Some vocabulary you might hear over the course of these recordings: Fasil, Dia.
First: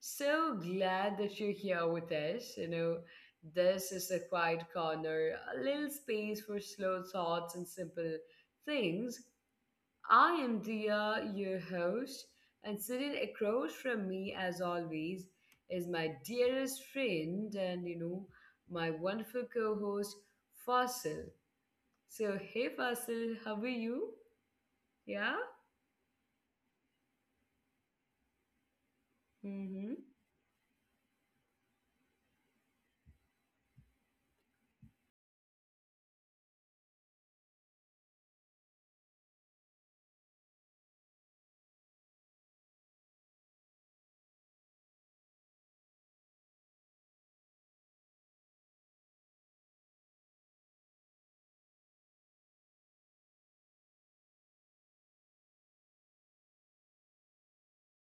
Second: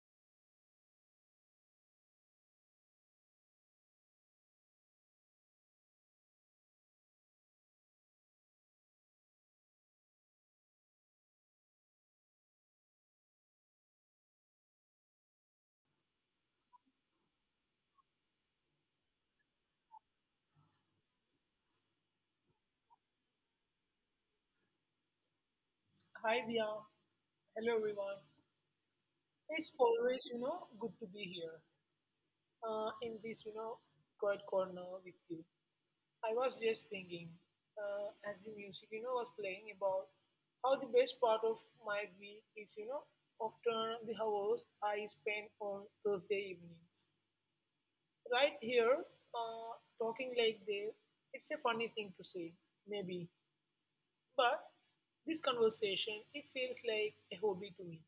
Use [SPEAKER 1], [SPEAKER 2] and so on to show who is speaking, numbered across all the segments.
[SPEAKER 1] so glad that you're here with us. This is a quiet corner, a little space for slow thoughts and simple things. I am Dia, your host, and sitting across from me, as always, is my dearest friend and my wonderful co host, Fasil. So, hey Fasil, how are you? Yeah?
[SPEAKER 2] Hi, Dia. Hello, everyone. It's
[SPEAKER 1] Mm hmm.
[SPEAKER 2] always, good to be here in this quiet corner with you. I was just thinking, as the music, was playing about how the best part of my week is, often the hours I spend on Thursday evenings. Right here, uh, talking like this, it's a funny thing to say, maybe, but this conversation, it feels like a hobby to me.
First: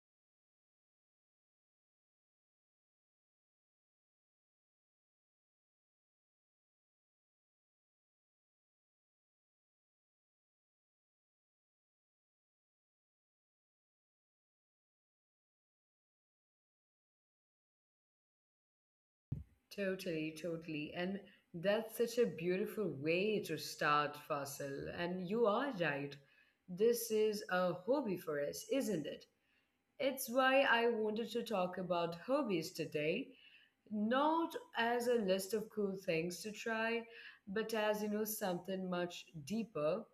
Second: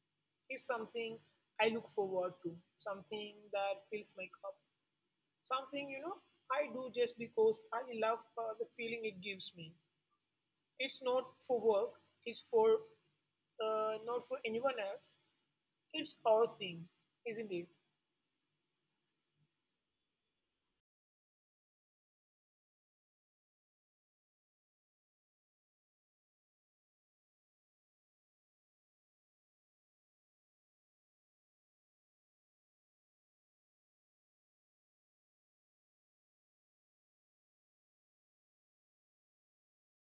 [SPEAKER 2] It's something I look forward to, something that fills my cup, something I do just because I love the feeling it gives me. It's not for work, it's for not for anyone else. It's our thing, isn't it?
[SPEAKER 1] Totally, totally. And that's such a beautiful way to start, Fasil. And you are right. This is a hobby for us, isn't it? It's why I wanted to talk about hobbies today, not as a list of cool things to try, but as, something much deeper.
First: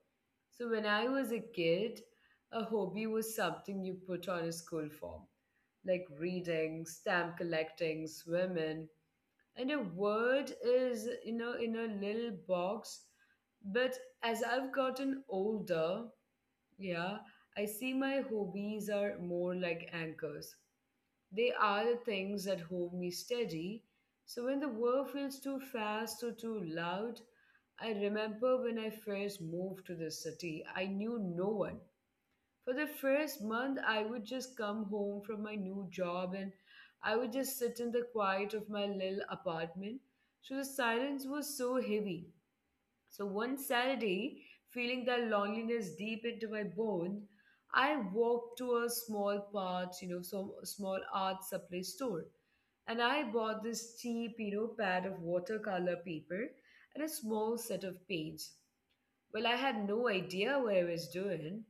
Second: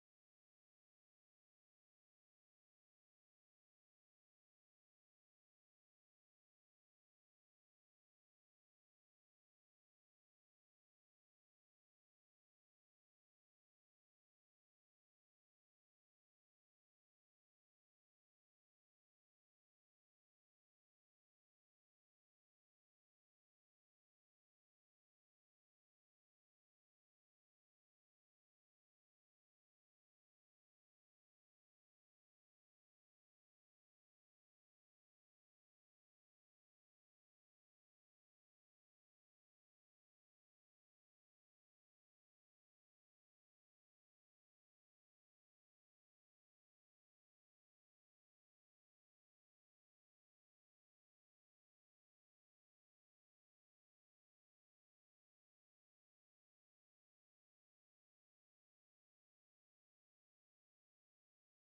[SPEAKER 1] So when I was a kid, a hobby was something you put on a school form, like reading, stamp collecting, swimming, and a word is in a little box. But as I've gotten older, yeah, I see my hobbies are more like anchors. They are the things that hold me steady, so when the world feels too fast or too loud, I remember when I first moved to the city, I knew no one. For the first month I would just come home from my new job and I would just sit in the quiet of my little apartment. So the silence was so heavy. So one Saturday, feeling that loneliness deep into my bones, I walked to a small part, some small art supply store, and I bought this cheap, pad of watercolor paper and a small set of paints. Well, I had no idea what I was doing,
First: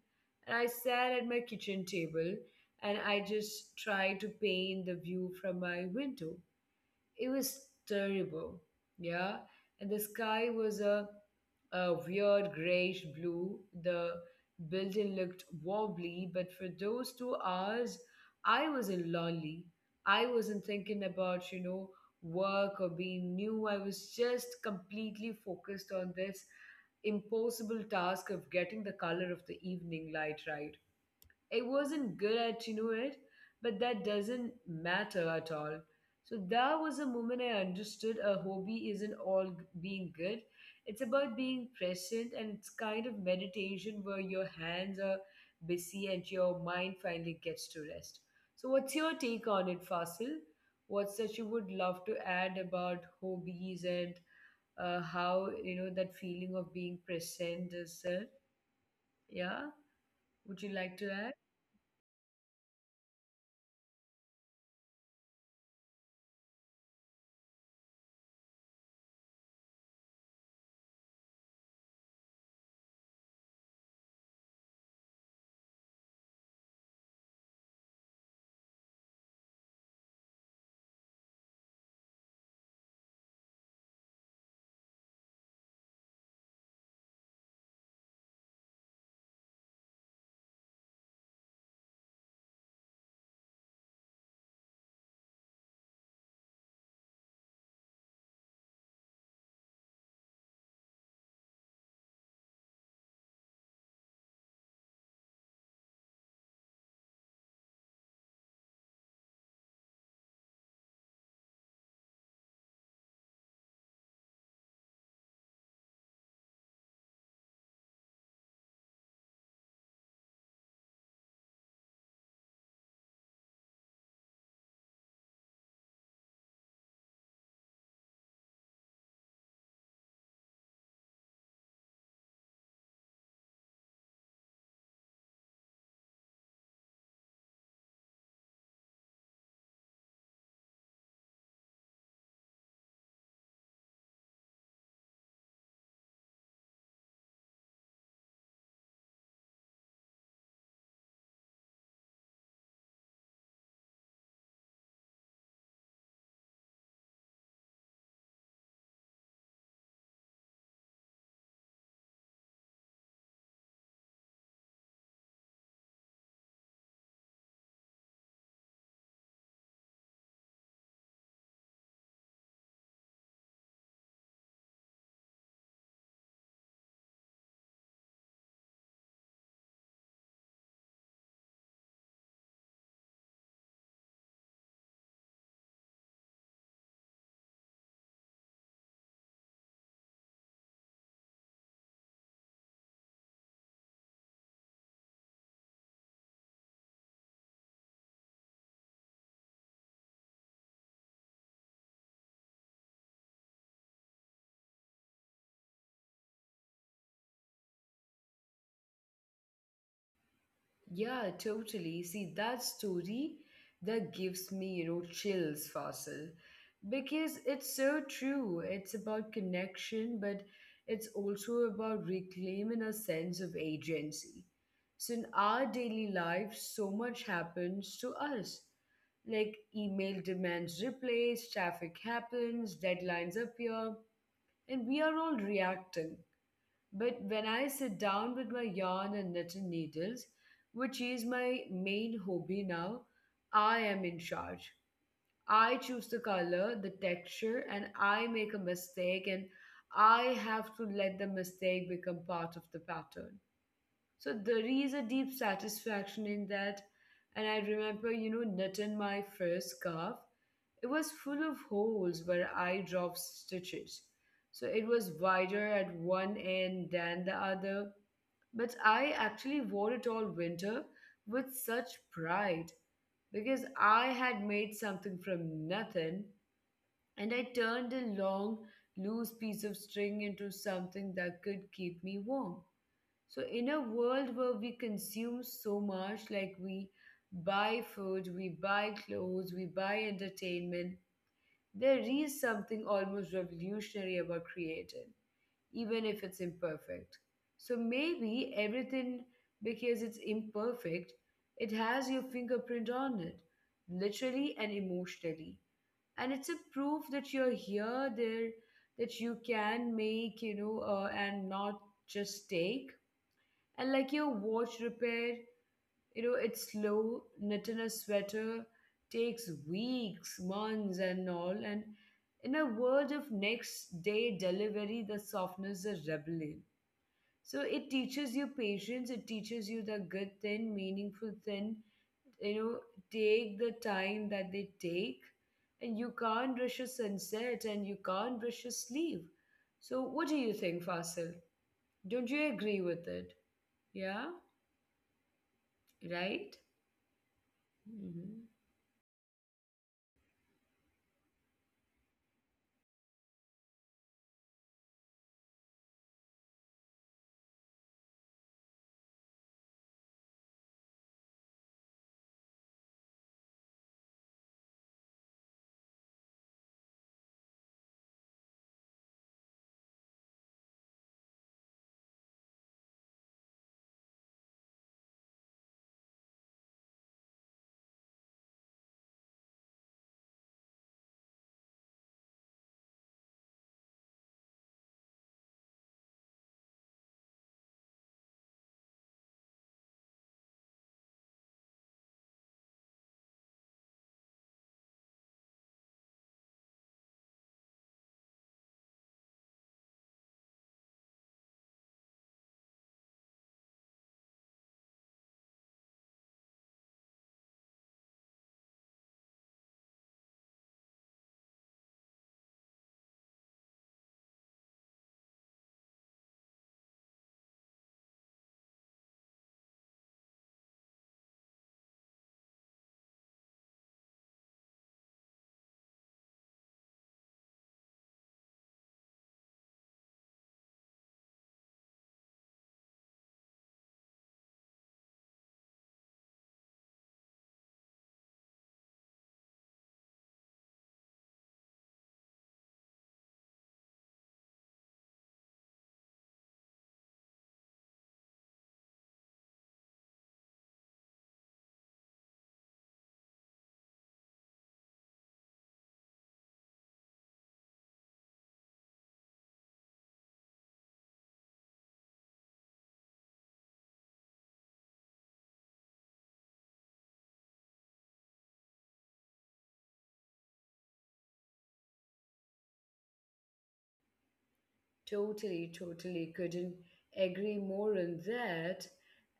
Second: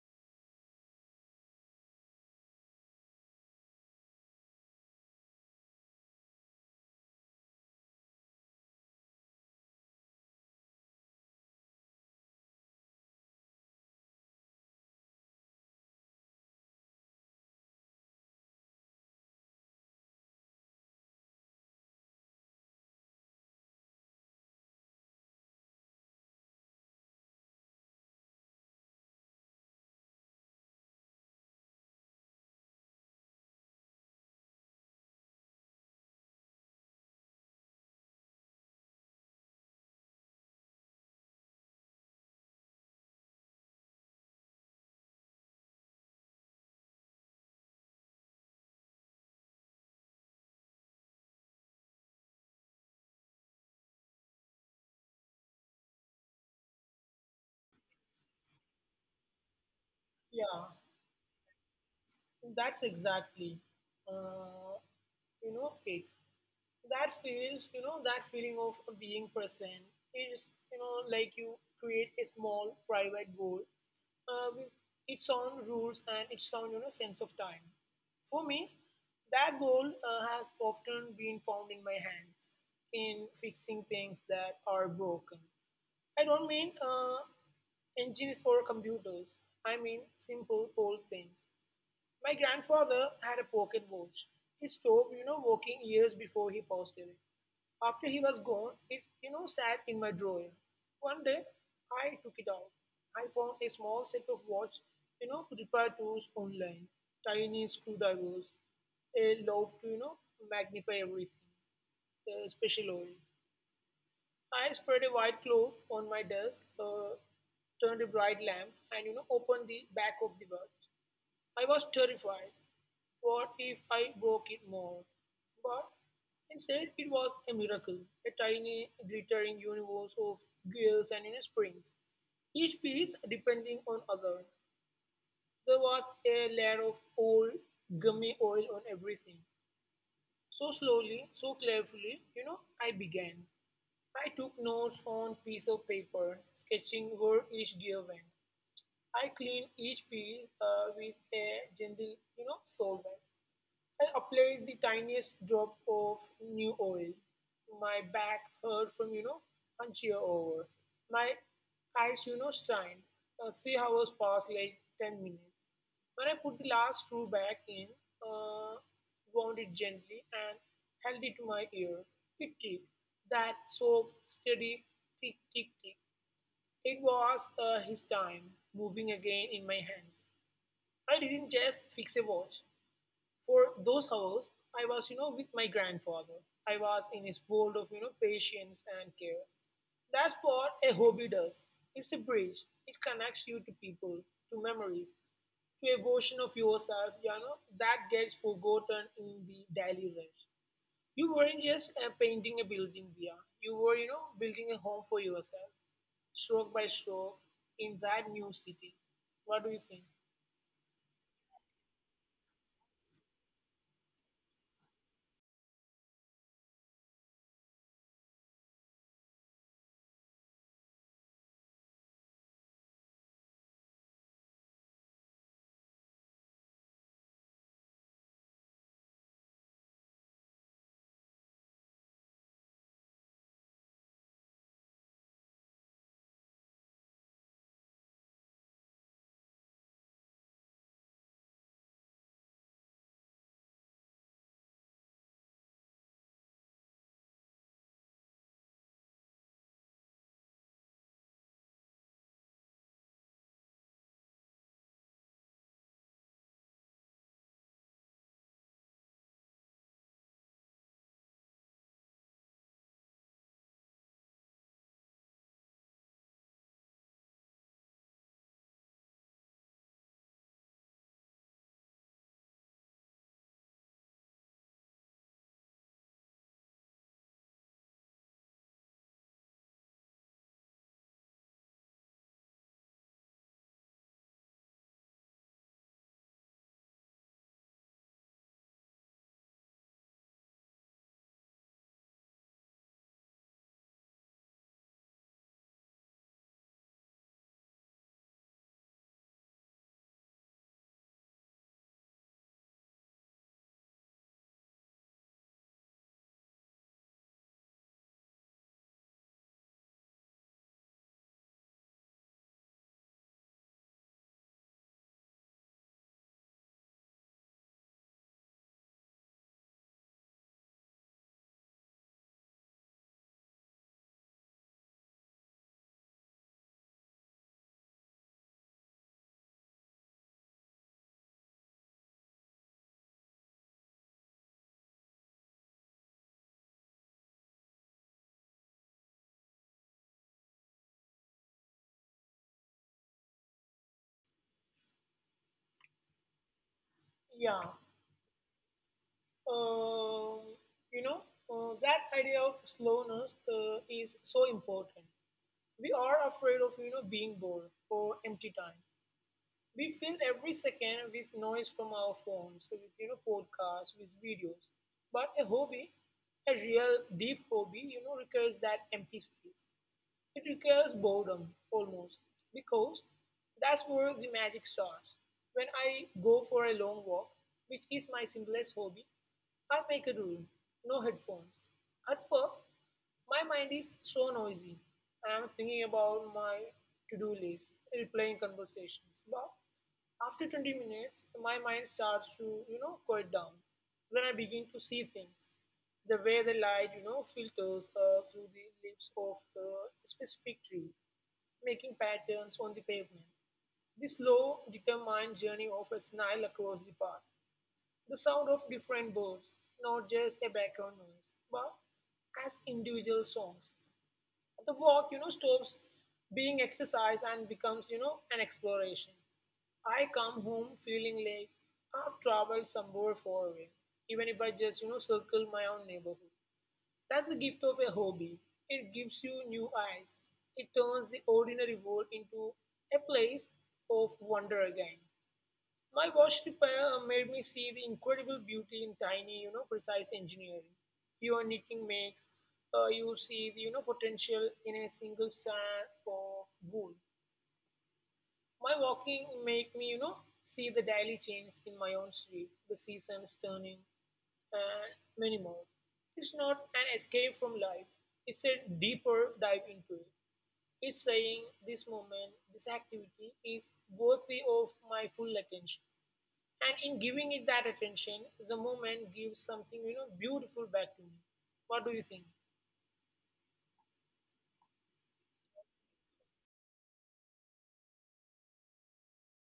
[SPEAKER 1] and I sat at my kitchen table and I just tried to paint the view from my window. It was terrible. Yeah. And the sky was a weird grayish blue. The building looked wobbly, but for those 2 hours, I wasn't lonely. I wasn't thinking about, work or being new. I was just completely focused on this impossible task of getting the color of the evening light right. I wasn't good at it, but that doesn't matter at all. So that was a moment I understood a hobby isn't all being good. It's about being present and it's kind of meditation where your hands are busy and your mind finally gets to rest. So what's your take on it, Fasil? What's that you would love to add about hobbies and how that feeling of being present is there? Yeah, would you
[SPEAKER 2] Yeah,
[SPEAKER 1] like to add?
[SPEAKER 2] that's exactly, uh, you know, it. That feels you know that feeling of being present is, like you create a small private goal with its own rules and its own, sense of time. For me, that goal has often been found in my hands, in fixing things that are broken. I don't mean engines or computers, I mean simple old things. My grandfather had a pocket watch. He stopped, working years before he passed away. After he was gone, it sat in my drawer. One day, I took it out. I found a small set of watch repair tools online, tiny screwdrivers, a lobe to, magnify everything, a special oil. I spread a white cloth on my desk, turned a bright lamp, and, opened the back of the watch. I was terrified. What if I broke it more? But instead, it was a miracle, a tiny, glittering universe of gears and, springs, each piece depending on other. There was a layer of old gummy oil on everything. So slowly, so carefully, I began. I took notes on piece of paper, sketching where each gear went. I cleaned each piece with a gentle, solvent. I applied the tiniest drop of new oil. My back hurt from, one cheer over. My eyes, strained. 3 hours passed like 10 minutes. When I put the last screw back in, uh, wound it gently and held it to my ear. It ticked. That soft, steady tick, tick, tick. It was his time moving again in my hands. I didn't just fix a watch. For those hours, I was, with my grandfather. I was in his world of, patience and care. That's what a hobby does. It's a bridge. It connects you to people, to memories, to a version of yourself, that gets forgotten in the daily rush. You weren't just painting a building via, you were, building a home for yourself, stroke by stroke, in that new city. What do you think?
[SPEAKER 1] Yeah, totally. See, that story that gives me, chills, Faisal, because it's so true. It's about connection, but it's also about reclaiming a sense of agency. So, in our daily life, so much happens to us. Like email demands replace, traffic happens, deadlines appear, and we are all reacting. But when I sit down with my yarn and knitting needles, which is my main hobby now, I am in charge. I choose the color, the texture, and I make a mistake, and I have to let the mistake become part of the pattern. So there is a deep satisfaction in that. And I remember, knitting my first scarf. It was full of holes where I dropped stitches. So it was wider at one end than the other. But I actually wore it all winter with such pride because I had made something from nothing, and I turned a long, loose piece of string into something that could keep me warm. So, in a world where we consume so much, like we buy food, we buy clothes, we buy entertainment, there is something almost revolutionary about creating even if it's imperfect. So maybe everything, because it's imperfect, it has your fingerprint on it, literally and emotionally. And it's a proof that you're here, there, that you can make, and not just take. And like your watch repair, you know it's slow, knitting a sweater takes weeks, months, and all. And in a world of next day delivery, the softness is rebellion. So it teaches you patience, it teaches you the good thing, meaningful thing, you know, take the time that they take. And you can't rush a sunset and you can't rush a sleep. So what do you think, Fasil? Don't you agree with it? Yeah? Right?
[SPEAKER 2] yeah
[SPEAKER 1] Hmm.
[SPEAKER 2] uh, you know, that idea of slowness is so important. We are afraid of, being bored or empty time. We fill every second with noise from our phones, with, podcasts, with videos. But a hobby, a real deep hobby, requires that empty space. It requires boredom, almost, because that's where the magic starts. When I go for a long walk, which is my simplest hobby, I make a rule: no headphones. At first, my mind is so noisy. I am thinking about my to do list, replaying conversations. But after 20 minutes, my mind starts to, quiet down. Then I begin to see things. The way the light, filters through the leaves of the specific tree, making patterns on the pavement. The slow, determined journey of a snail across the park. The sound of different birds, not just a background noise, but as individual songs. The walk, stops being exercise and becomes, an exploration. I come home feeling like I've traveled somewhere far away, even if I just, circle my own neighborhood. That's the gift of a hobby. It gives you new eyes. It turns the ordinary world into a place of wonder again. My watch repair made me see the incredible beauty in tiny, precise engineering. Pure knitting makes you see the, potential in a single strand of wool. My walking make me, see the daily change in my own sleep, the seasons turning, and many more. It's not an escape from life. It's a deeper dive into it. It's saying this moment, this activity is worthy of my full attention. And in giving it that attention, the moment gives something, beautiful back to me. What do you think?
[SPEAKER 1] Totally, totally couldn't agree more on that.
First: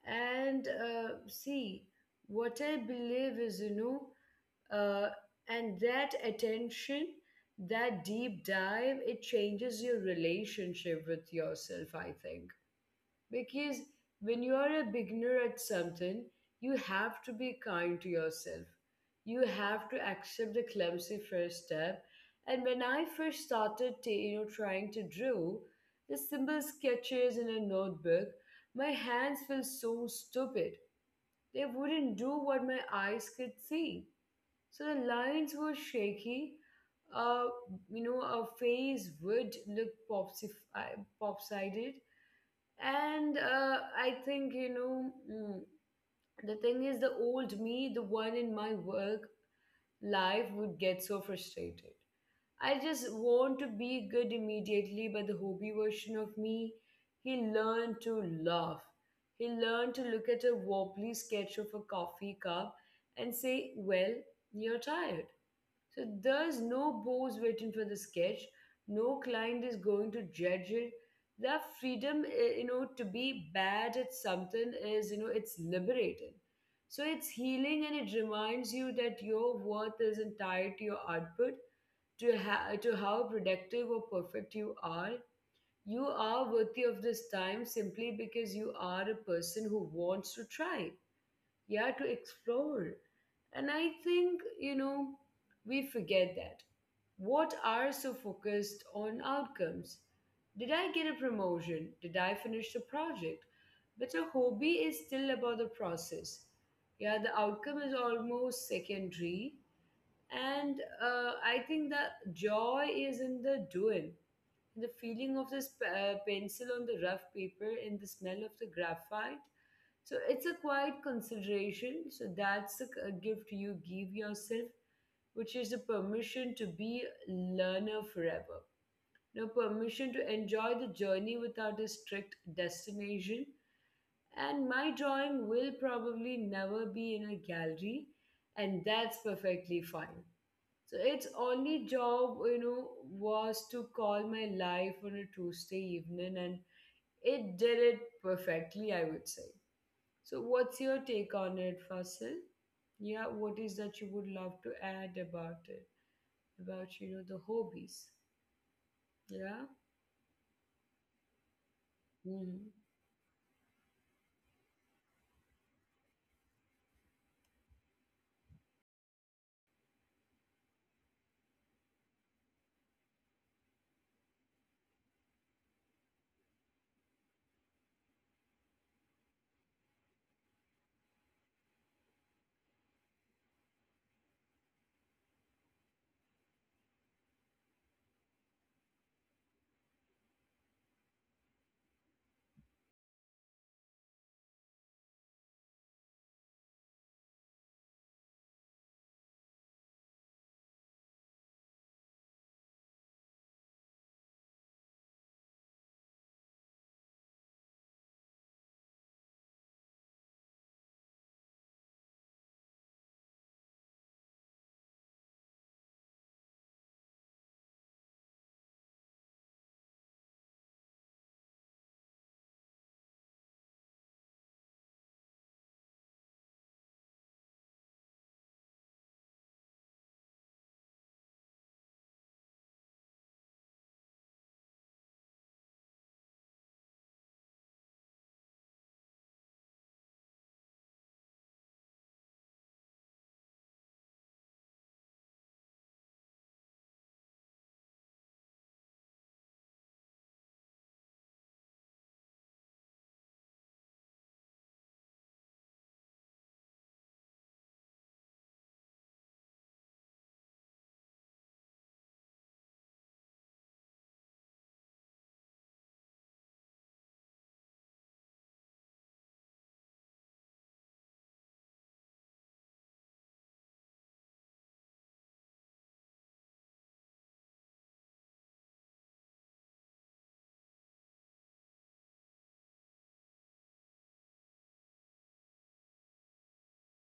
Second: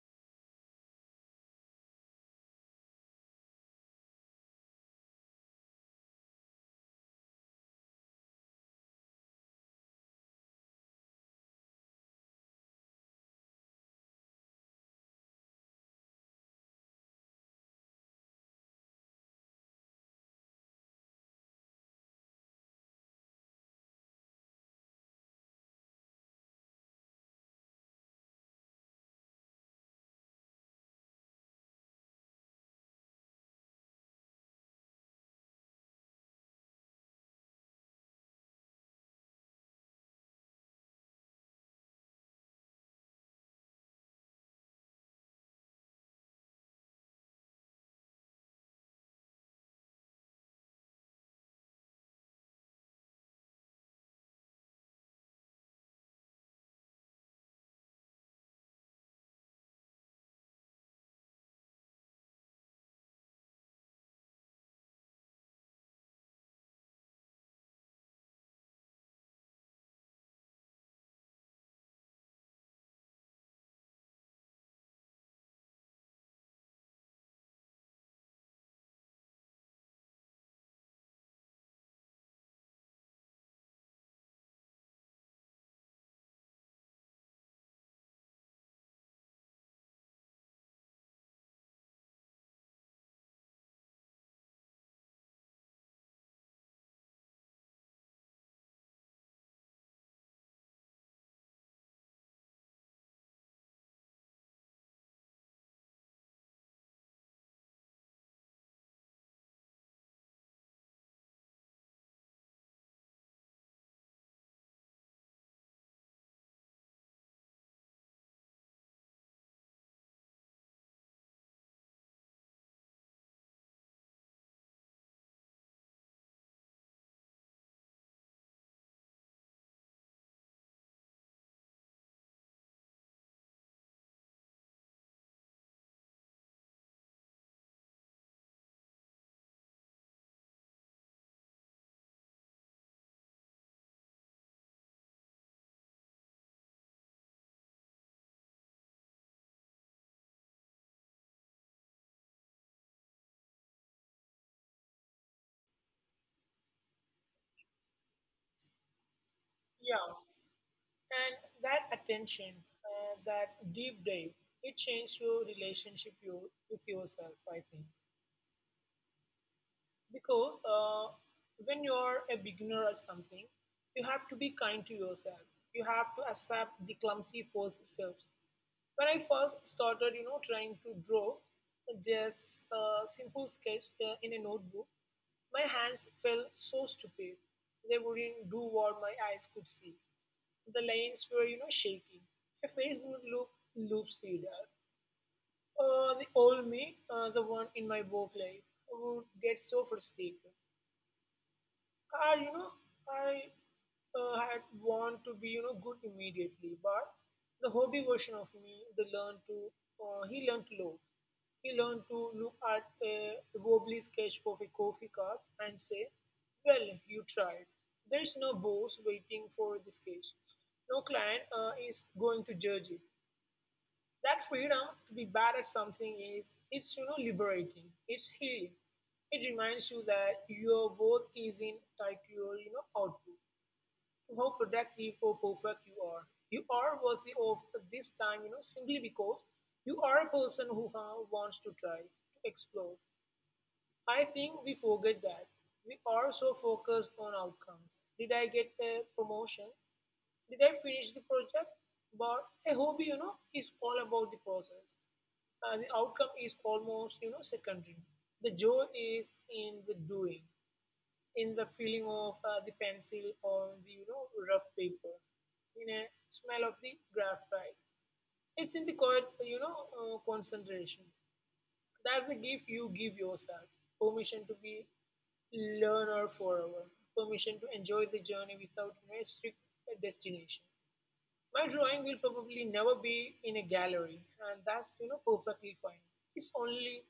[SPEAKER 1] And see, what I believe is, uh, and that attention, that deep dive, it changes your relationship with yourself, I think. Because when you are a beginner at something, you have to be kind to yourself. You have to accept the clumsy first step. And when I first started trying to draw the simple sketches in a notebook, my hands felt so stupid. They wouldn't do what my eyes could see. So the lines were shaky. Uh, a face would look pop-sided. And I think, the thing is, the old me, the one in my work life, would get so frustrated. I just want to be good immediately, but the hobby version of me, he learned to laugh. He learned to look at a wobbly sketch of a coffee cup and say, "Well, you're tired." So there's no boss waiting for the sketch. No client is going to judge it. That freedom, to be bad at something is, it's liberating. So it's healing and it reminds you that your worth isn't tied to your output, to, to how productive or perfect you are. You are worthy of this time simply because you are a person who wants to try, yeah, to explore. And I think, we forget that. What are so focused on outcomes? Did I get a promotion? Did I finish the project? But a hobby is still about the process. Yeah, the outcome is almost secondary. And I think the joy is in the doing, the feeling of this pencil on the rough paper and the smell of the graphite. So it's a quiet consideration. So that's a a gift you give yourself, which is the permission to be a learner forever. Now, permission to enjoy the journey without a strict destination. And my drawing will probably never be in a gallery, and that's perfectly fine. So its only job, was to call my life on a Tuesday evening, and it did it perfectly, I would say. So, what's your take on it, Fasil? Yeah, what is that you would love to add about it? About the hobbies? Yeah.
[SPEAKER 2] Yeah. And that attention,
[SPEAKER 1] Mm-hmm.
[SPEAKER 2] that deep dive, it changes your relationship you, with yourself, I think. Because when you are a beginner at something, you have to be kind to yourself. You have to accept the clumsy first steps. When I first started, trying to draw just a simple sketch in a notebook, my hands felt so stupid. They wouldn't do what my eyes could see. The lines were, shaking. Her face would look loopsided. The old me, the one in my work life, would get so frustrated. I, you know, I had want to be, good immediately, but the hobby version of me, he learned to love. He learned to look at a wobbly sketch of a coffee cup and say, well, you tried. There's no boss waiting for the sketch. No client is going to judge it. That freedom to be bad at something is, it's, liberating. It's healing. It reminds you that your worth isn't tied to your, output, to how productive or perfect you are. You are worthy of this time, simply because you are a person who wants to try to explore. I think we forget that we are so focused on outcomes. Did I get a promotion? Did I finish the project? But a hobby, is all about the process. The outcome is almost, secondary. The joy is in the doing, in the feeling of the pencil on the, rough paper, in a smell of the graphite. It's in the quiet, concentration. That's the gift you give yourself. Permission to be learner forever. Permission to enjoy the journey without, a strict destination. My drawing will probably never be in a gallery, and that's, perfectly fine. His only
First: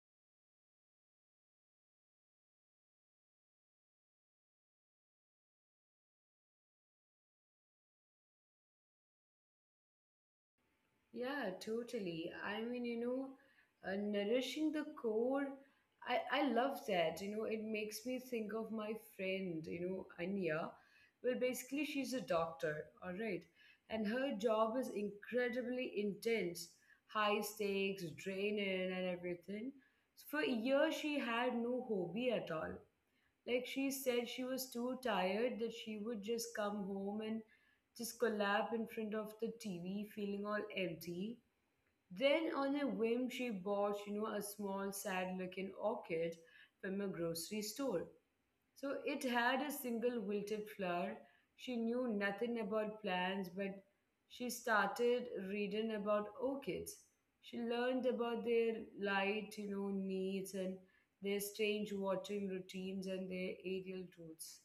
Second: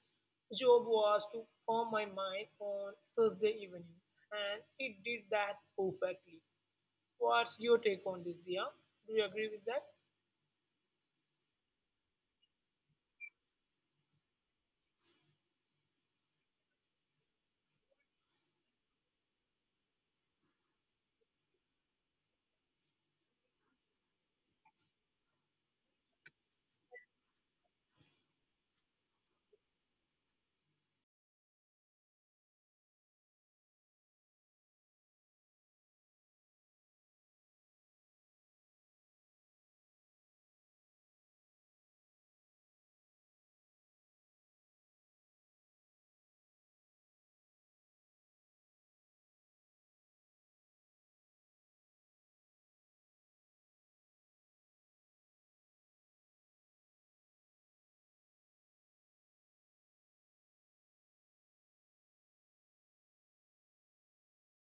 [SPEAKER 2] job was to calm my mind on Thursday evenings, and it did that perfectly. What's your take on this, Dia? Do you agree with that?
[SPEAKER 1] Yeah, totally. I mean, nourishing the core, I love that. You know, it makes me think of my friend, Anya. Well, basically, she's a doctor, all right. And her job is incredibly intense, high stakes, draining, and everything. For a year, she had no hobby at all. Like she said, she was too tired that she would just come home and just collapse in front of the TV, feeling all empty. Then, on a whim, she bought, a small, sad looking orchid from a grocery store. So it had a single wilted flower. She knew nothing about plants, but she started reading about orchids. She learned about their light, needs, and their strange watering routines and their aerial roots.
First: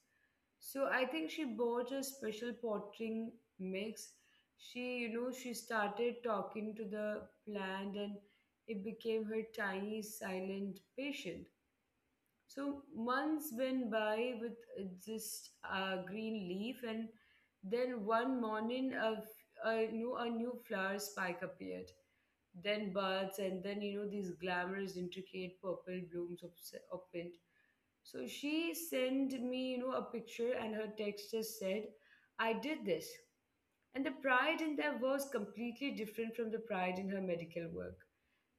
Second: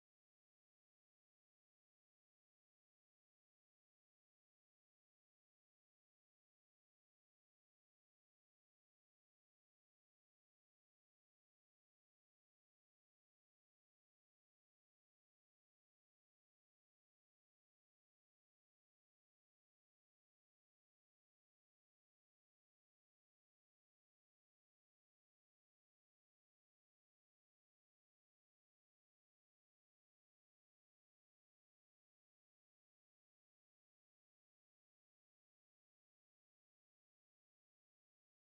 [SPEAKER 1] So I think she bought a special potting mix. She started talking to the plant, and it became her tiny silent patient. So months went by with just a green leaf, and then one morning a new flower spike appeared, then buds, and then these glamorous, intricate purple blooms opened. So she sent me a picture, and her text just said, "I did this," and the pride in that was completely different from the pride in her medical work.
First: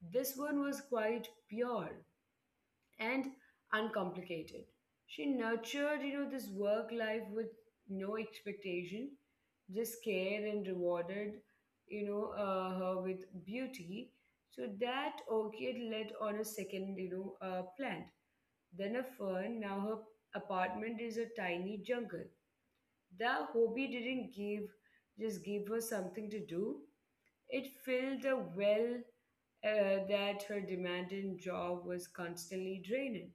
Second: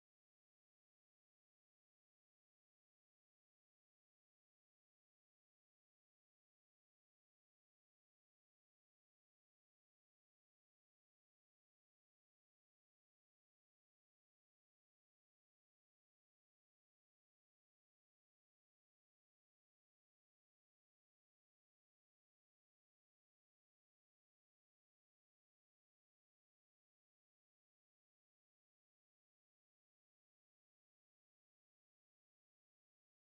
[SPEAKER 1] This one was quite pure and uncomplicated. She nurtured, this work life with no expectation, just care, and rewarded, her with beauty. So that orchid led on a second, plant, then a fern. Now her apartment is a tiny jungle. The hobby didn't give, just give her something to do. It filled the well that her demanding job was constantly draining.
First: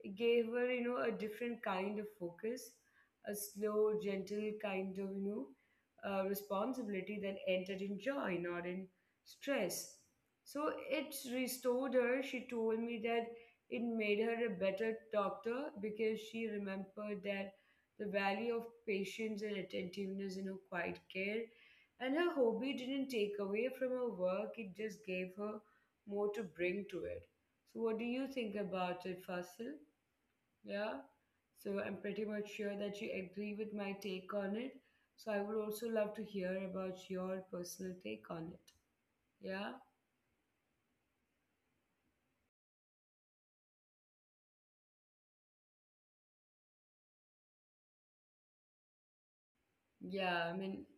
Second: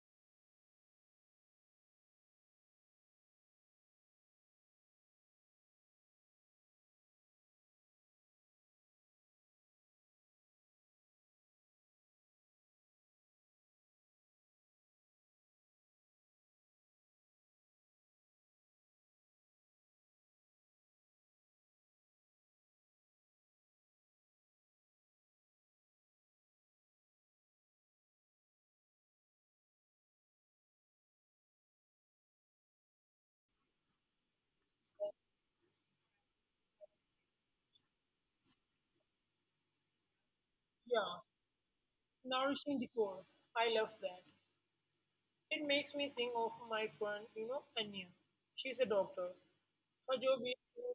[SPEAKER 1] It gave her, a different kind of focus, a slow, gentle kind of, responsibility that entered in joy, not in stress. So it restored her. She told me that it made her a better doctor because she remembered that the value of patience and attentiveness in her quiet care. And her hobby didn't take away from her work, it just gave her more to bring to it. So, what do you think about it, Fasil? Yeah. So I'm pretty much sure that you agree with my take on it. So I would also love to hear about your personal take on it. Yeah.
[SPEAKER 2] Yeah, nourishing the core. I love that. It makes me think of my friend, Anya. She's a doctor. Her job
[SPEAKER 1] Yeah. I mean,
[SPEAKER 2] is...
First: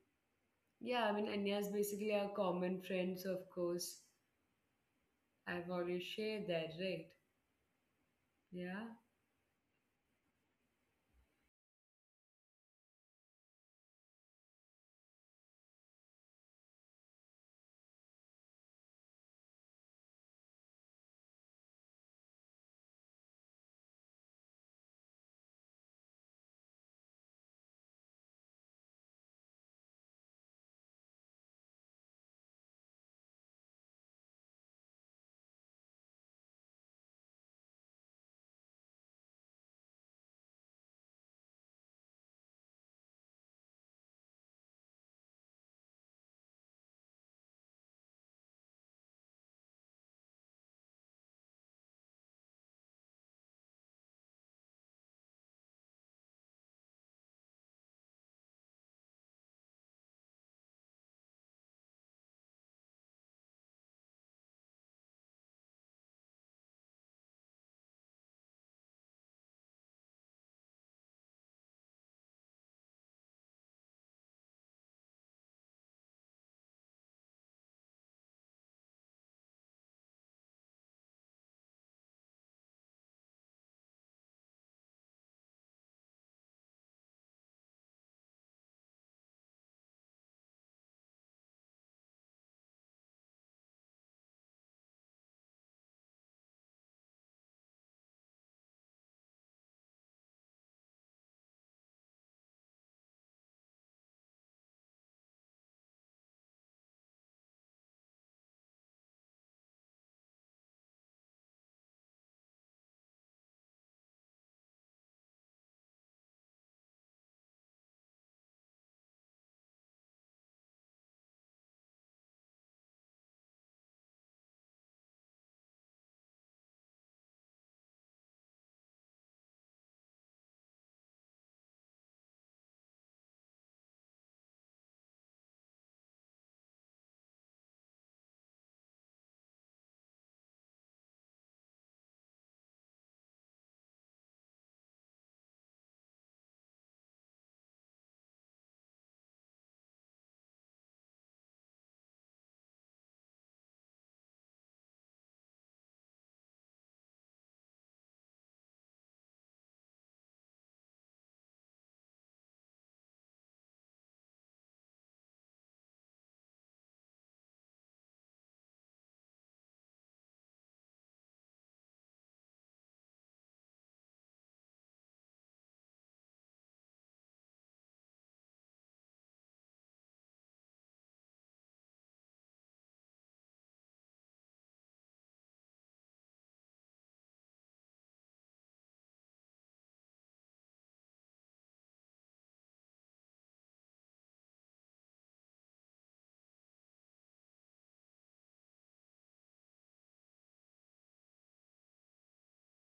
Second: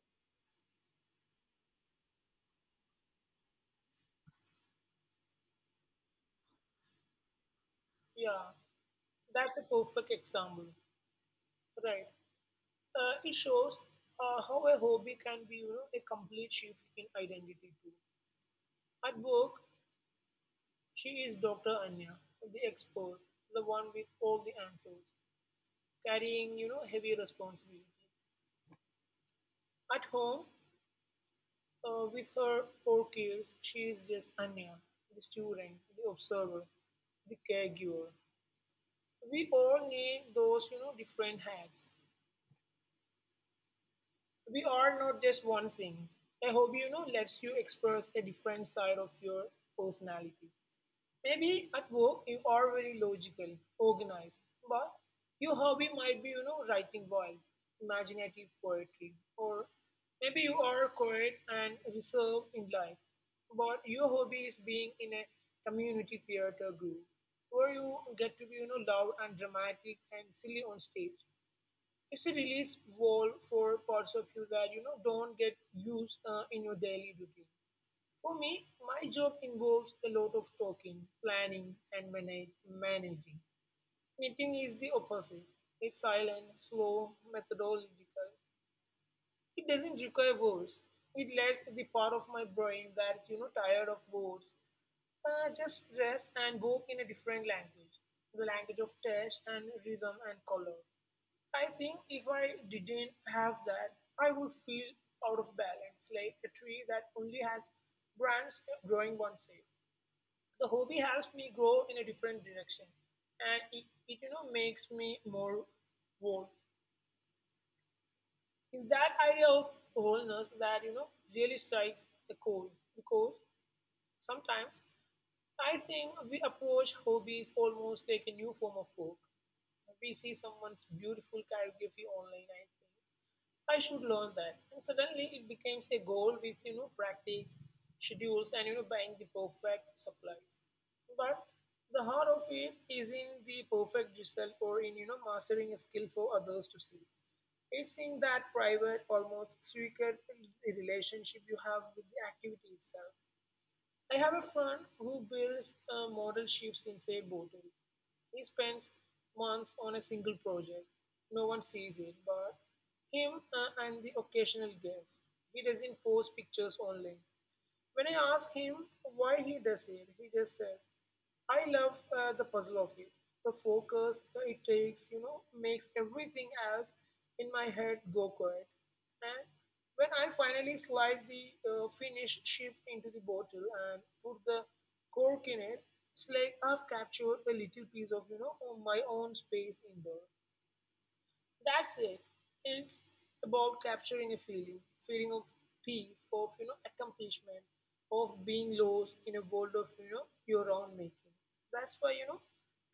[SPEAKER 1] Anya is basically our common friends, of course. I've already shared that, right?
[SPEAKER 2] yeah,
[SPEAKER 1] Yeah.
[SPEAKER 2] that's a perfect example, right? It shows how a hobby can be, a complete shift in identity too. At work, she is Dr. Anya, the expert, the one with all the answers, carrying, heavy responsibility. At home, with her four kids, she is just Anya, the student, the observer, the caregiver. We all need those, different hats. We are not just one thing. A hobby, lets you express a different side of your personality. Maybe at work you are very logical, organized, but your hobby might be, writing wild, imaginative poetry, or maybe you are quiet and reserved in life, but your hobby is being in a community theater group where you get to be, loud and dramatic and silly on stage. It's a release wall for parts of you that, don't get used in your daily routine. For me, my job involves a lot of talking, planning, and managing. Knitting is the opposite. It's silent, slow, methodological. It doesn't require words. It lets the part of my brain that's, tired of words just rest and work in a different language, the language of touch and rhythm and color. I think if I didn't have that, I would feel out of balance, like a tree that only has branches growing one side. The hobby helps me grow in a different direction, and it, makes me more whole. It's that idea of wholeness that, really strikes the chord, because sometimes I think we approach hobbies almost like a new form of work. We see someone's beautiful calligraphy online, I think. I should learn that. And suddenly it becomes a goal with, practice, schedules, and, buying the perfect supplies. But the heart of it is in the perfect result or in, mastering a skill for others to see. It's in that private, almost secret relationship you have with the activity itself. I have a friend who builds model ships inside bottles. He spends months on a single project. No one sees it but him and the occasional guest. He doesn't post pictures online. When I asked him why he does it, he just said, I love the puzzle of it. The focus it takes, you know, makes everything else in my head go quiet. And when I finally slide the finished chip into the bottle and put the cork in it, it's like I've captured a little piece of, you know, my own space in there. That's it. It's about capturing a feeling, feeling of peace, of, you know, accomplishment, of being lost in a world of, you know, your own making. That's why, you know,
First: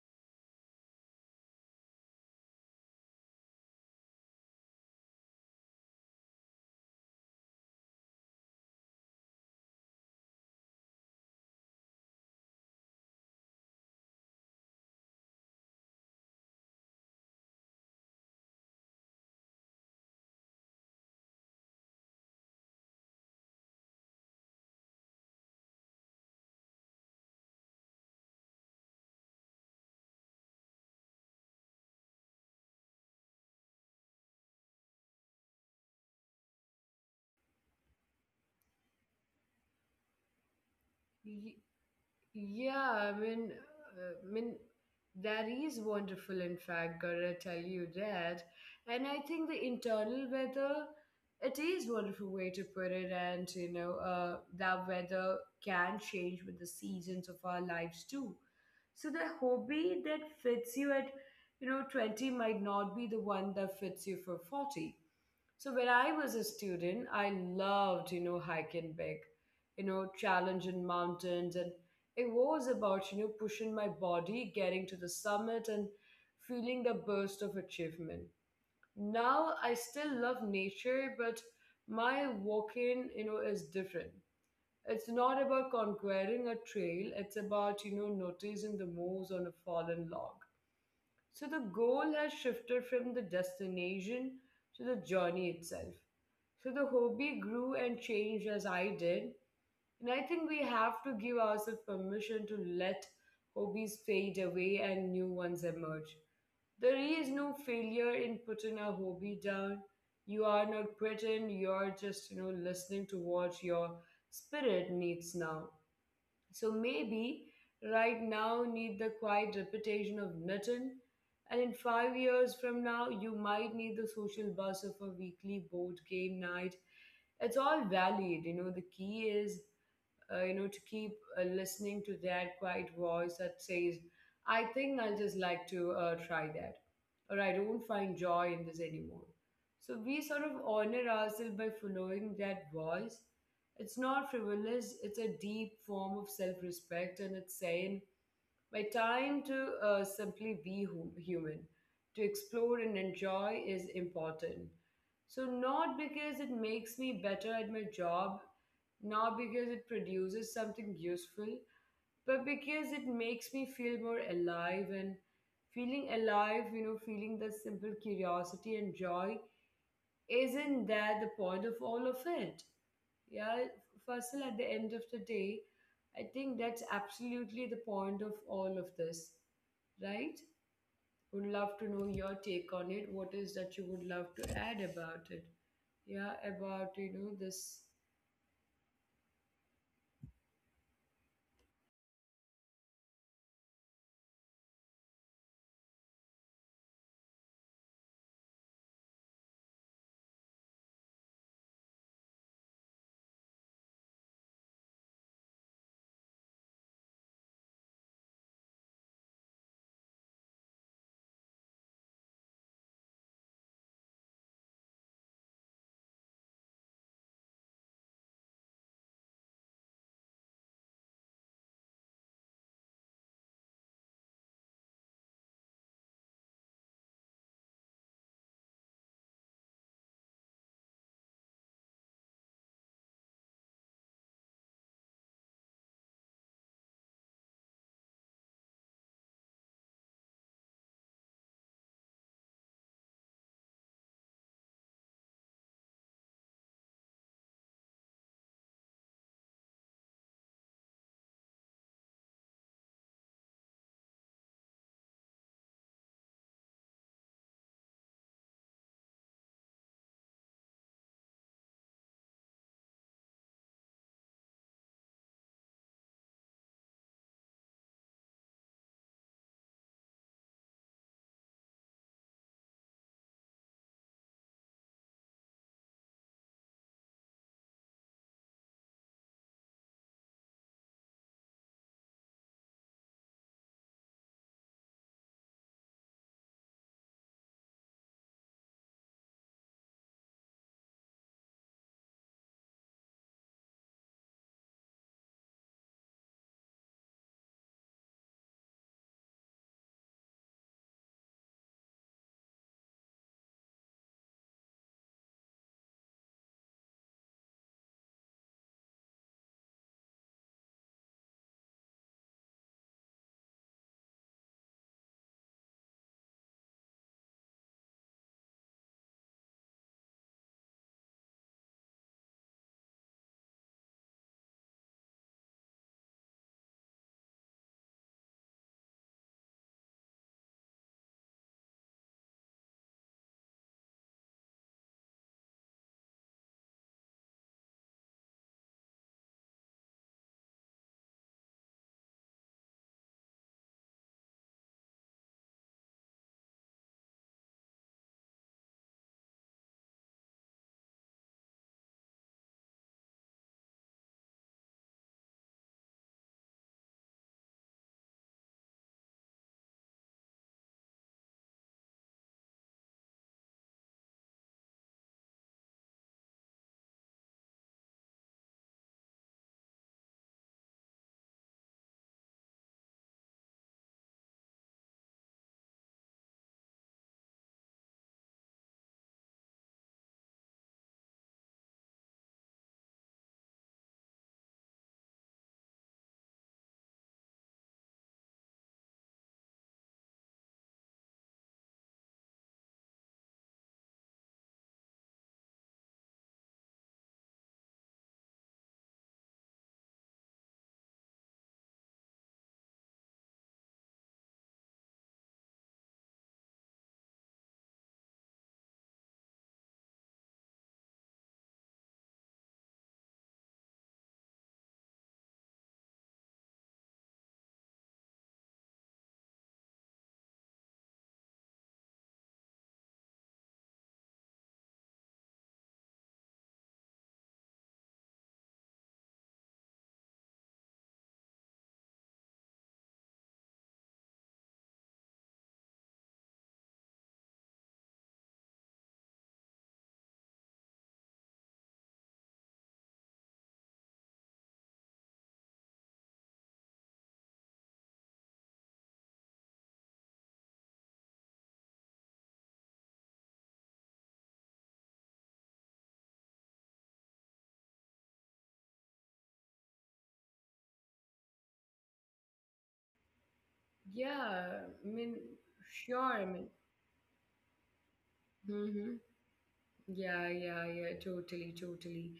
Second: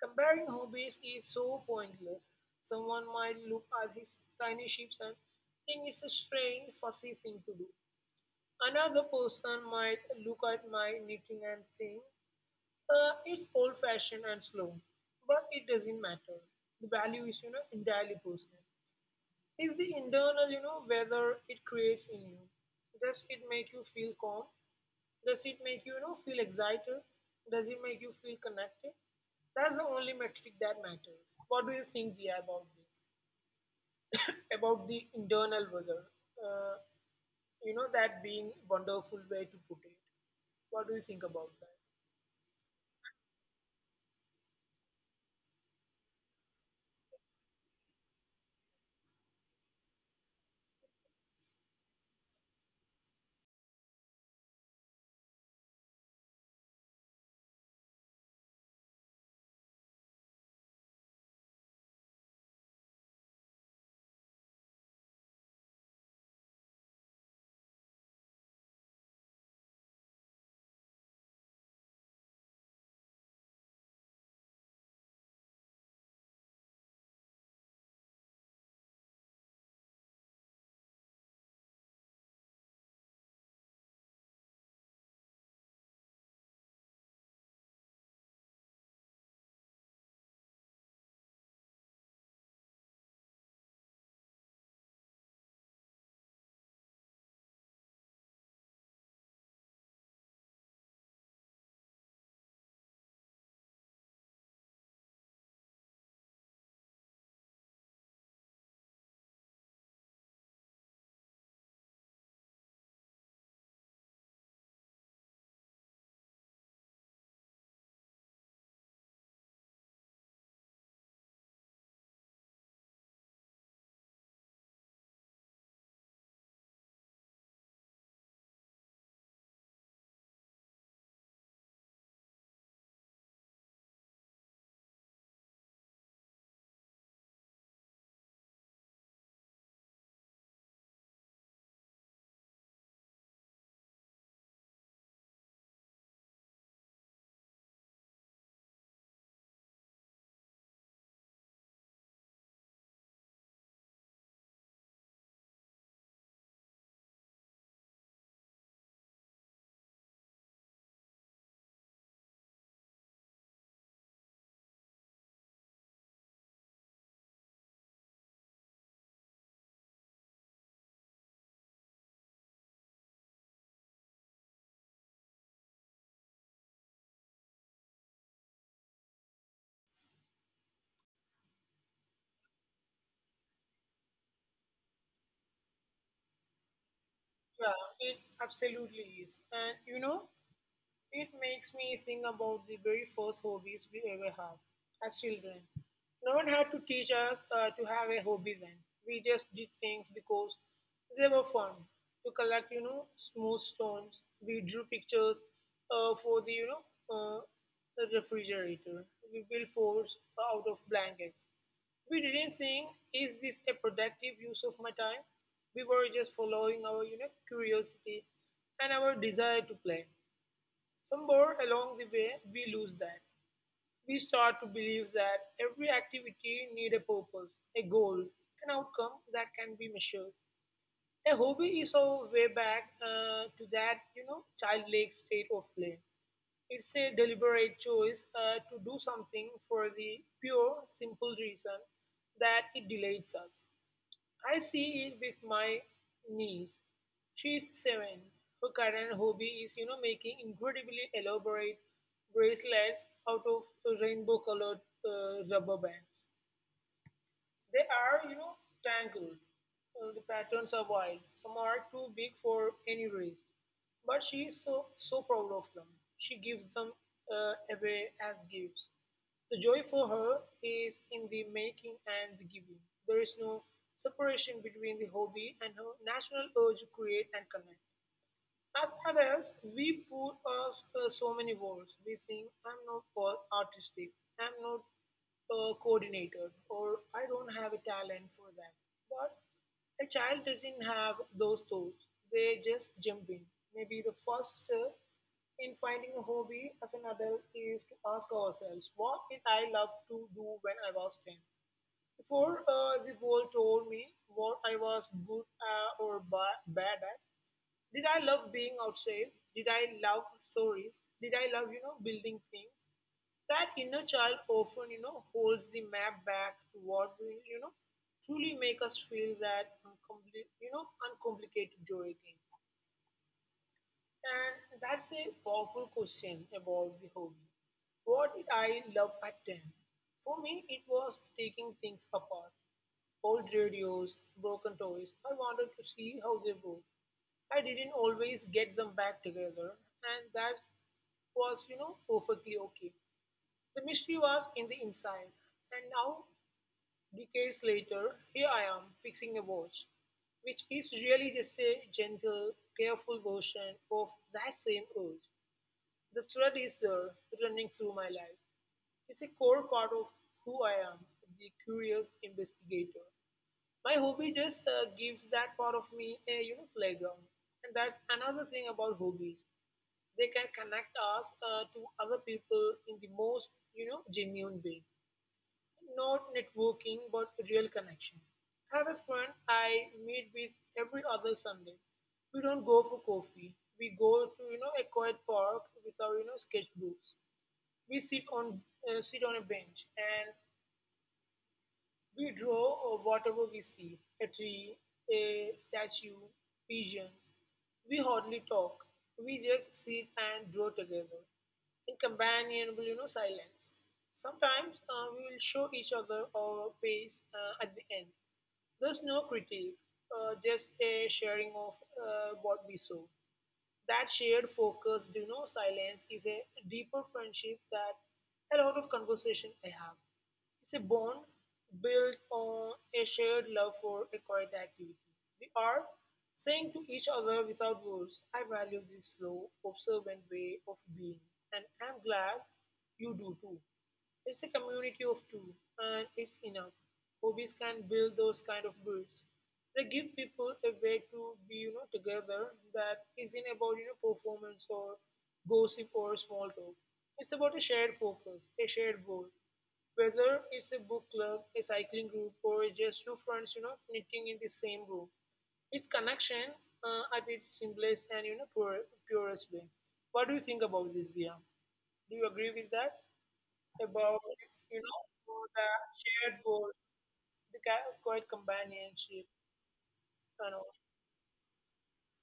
[SPEAKER 2] comparing hobbies is so pointless. Someone might look at his tiny ships and think it's a strange, fussy thing to do. Another person might look at my knitting and think it's old-fashioned and slow, but it doesn't matter. The value is, you know, entirely personal. Is the internal, you know, whether it creates in you. Does it make you feel calm? Does it make you, you know, feel excited? Does it make you feel connected? That's the only metric that matters. What do you think, Dia, about this? About the internal weather? Uh, you know, that being wonderful way to put it. What do you think about
[SPEAKER 1] Y-
[SPEAKER 2] that?
[SPEAKER 1] Yeah, uh, I mean, that is wonderful. In fact, gotta tell you that, and I think the internal weather, it is wonderful way to put it, and you know, that weather can change with the seasons of our lives too. So the hobby that fits you at, you know, 20 might not be the one that fits you for 40. So when I was a student, I loved, you know, hiking big, you know, challenging mountains. And it was about, you know, pushing my body, getting to the summit and feeling the burst of achievement. Now I still love nature, but my walking, you know, is different. It's not about conquering a trail. It's about, you know, noticing the moves on a fallen log. So the goal has shifted from the destination to the journey itself. So the hobby grew and changed as I did. And I think we have to give ourselves permission to let hobbies fade away and new ones emerge. There is no failure in putting a hobby down. You are not quitting, you are just, you know, listening to what your spirit needs now. So maybe right now need the quiet reputation of nothing, and in 5 years from now you might need the social buzz of a weekly board game night. It's all valid, you know. The key is you know, to keep listening to that quiet voice that says, I think I'll just like to try that, or I don't find joy in this anymore. So we sort of honor ourselves by following that voice. It's not frivolous, it's a deep form of self respect, and it's saying, my time to simply be human, to explore and enjoy is important. So, not because it makes me better at my job, not because it produces something useful, but because it makes me feel more alive. And feeling alive, you know, feeling the simple curiosity and joy, isn't that the point of all of it? Yeah, Faisal, at the end of the day, I think that's absolutely the point of all of this right? Would love to know your take on it. What is that you would love to add about it? Yeah, about you know this.
[SPEAKER 2] Yeah, it absolutely is. And, you know, it makes me think about the very first hobbies we ever had as children. No one had to teach us to have a hobby then. We just did things because they were fun. To collect, you know, smooth stones. We drew pictures for the, uh, the refrigerator. We built forts out of blankets. We didn't think, is this a productive use of my time? We were just following our, you know, curiosity and our desire to play. Somewhere along the way, we lose that. We start to believe that every activity need a purpose, a goal, an outcome that can be measured. A hobby is our way back to that, you know, childlike state of play. It's a deliberate choice to do something for the pure, simple reason that it delights us. I see it with my niece. She's seven. Her current hobby is, you know, making incredibly elaborate bracelets out of rainbow-colored rubber bands. They are, you know, tangled. The patterns are wild. Some are too big for any wrist. But she is so, so proud of them. She gives them away as gifts. The joy for her is in the making and the giving. There is no separation between the hobby and her natural urge to create and connect. As adults, we put up so many walls. We think, I'm not for artistic, I'm not coordinated, or I don't have a talent for that. But a child doesn't have those thoughts. They just jump in. Maybe the first step in finding a hobby as an adult is to ask ourselves, what did I love to do when I was 10? Before the world told me what I was good at or bad at, did I love being outside? Did I love stories? Did I love, you know, building things? That inner child often, you know, holds the map back to what will, you know, truly make us feel that, uncomplicated joy again. And that's a powerful question about the hobby. What did I love at 10? For me, it was taking things apart. Old radios, broken toys. I wanted to see how they work. I didn't always get them back together, and that was, you know, perfectly okay. The mystery was in the inside, and now, decades later, here I am fixing a watch, which is really just a gentle, careful version of that same urge. The thread is there, running through my life. It's a core part of who I am, the curious investigator. My hobby just gives that part of me a, you know, playground, and that's another thing about hobbies. They can connect us to other people in the most, you know, genuine way, not networking but real connection. I have a friend I meet with every other Sunday. We don't go for coffee. We go to, you know, a quiet park with our, you know, sketchbooks. We sit on sit on a bench and we draw whatever we see, a tree, a statue, pigeons. We hardly talk. We just sit and draw together in companionable, you know, silence. Sometimes we will show each other our pace at the end. There's no critique, just a sharing of what we saw. That shared focus, you know, silence is a deeper friendship that a lot of conversation I have. It's a bond built on a shared love for a quiet activity. We are saying to each other without words, I value this slow, observant way of being, and I'm glad you do too. It's a community of two, and it's enough. Hobbies can build those kind of bridges. They give people a way to be, you know, together that isn't about, you know, performance or gossip or small talk. It's about a shared focus, a shared goal, whether it's a book club, a cycling group, or just two friends, you know, knitting in the same room, it's connection at its simplest and, you know, purest way. What do you think about this, Dia? Do you agree with that about,
[SPEAKER 1] Yeah,
[SPEAKER 2] you
[SPEAKER 1] I
[SPEAKER 2] know,
[SPEAKER 1] mean,
[SPEAKER 2] the
[SPEAKER 1] sure. I
[SPEAKER 2] shared
[SPEAKER 1] mean,
[SPEAKER 2] goal, the quiet
[SPEAKER 1] hmm
[SPEAKER 2] companionship,
[SPEAKER 1] Yeah,
[SPEAKER 2] you know?
[SPEAKER 1] yeah, yeah, totally, totally.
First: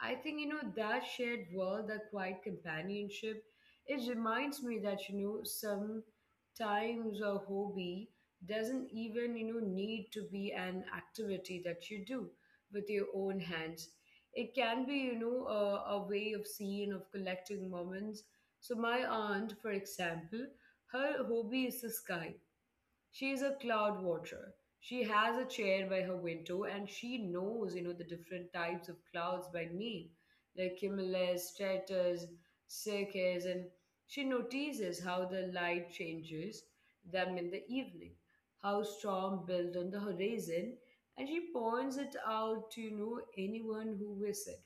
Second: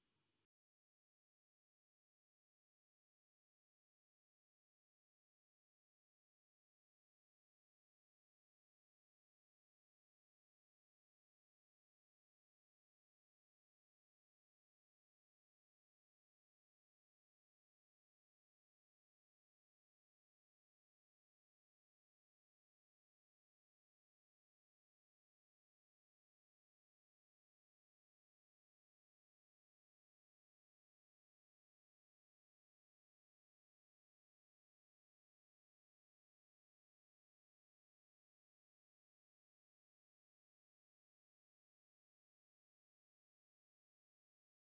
[SPEAKER 1] I think, you know, that shared world, that quiet companionship, it reminds me that, you know, sometimes a hobby doesn't even, you know, need to be an activity that you do with your own hands. It can be, you know, a way of seeing, of collecting moments. So, my aunt, for example, her hobby is the sky, she is a cloud watcher. She has a chair by her window and she knows, you know, the different types of clouds by name, like cumulus, stratus, cirques, and she notices how the light changes them in the evening, how storm build on the horizon, and she points it out to, you know, anyone who visits.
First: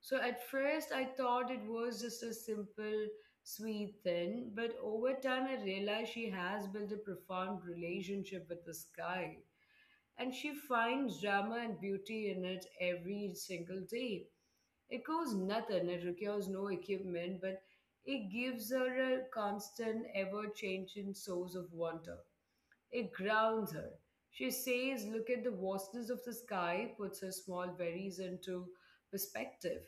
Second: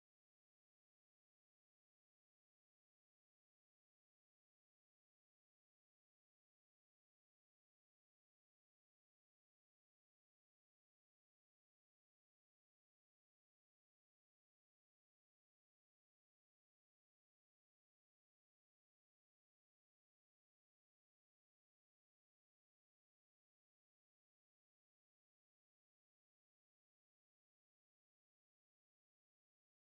[SPEAKER 1] So at first I thought it was just a simple sweet thing, but over time I realized she has built a profound relationship with the sky and she finds drama and beauty in it every single day. It costs nothing, it requires no equipment, but it gives her a constant, ever changing source of wonder. It grounds her. She says, look at the vastness of the sky, puts her small worries into perspective.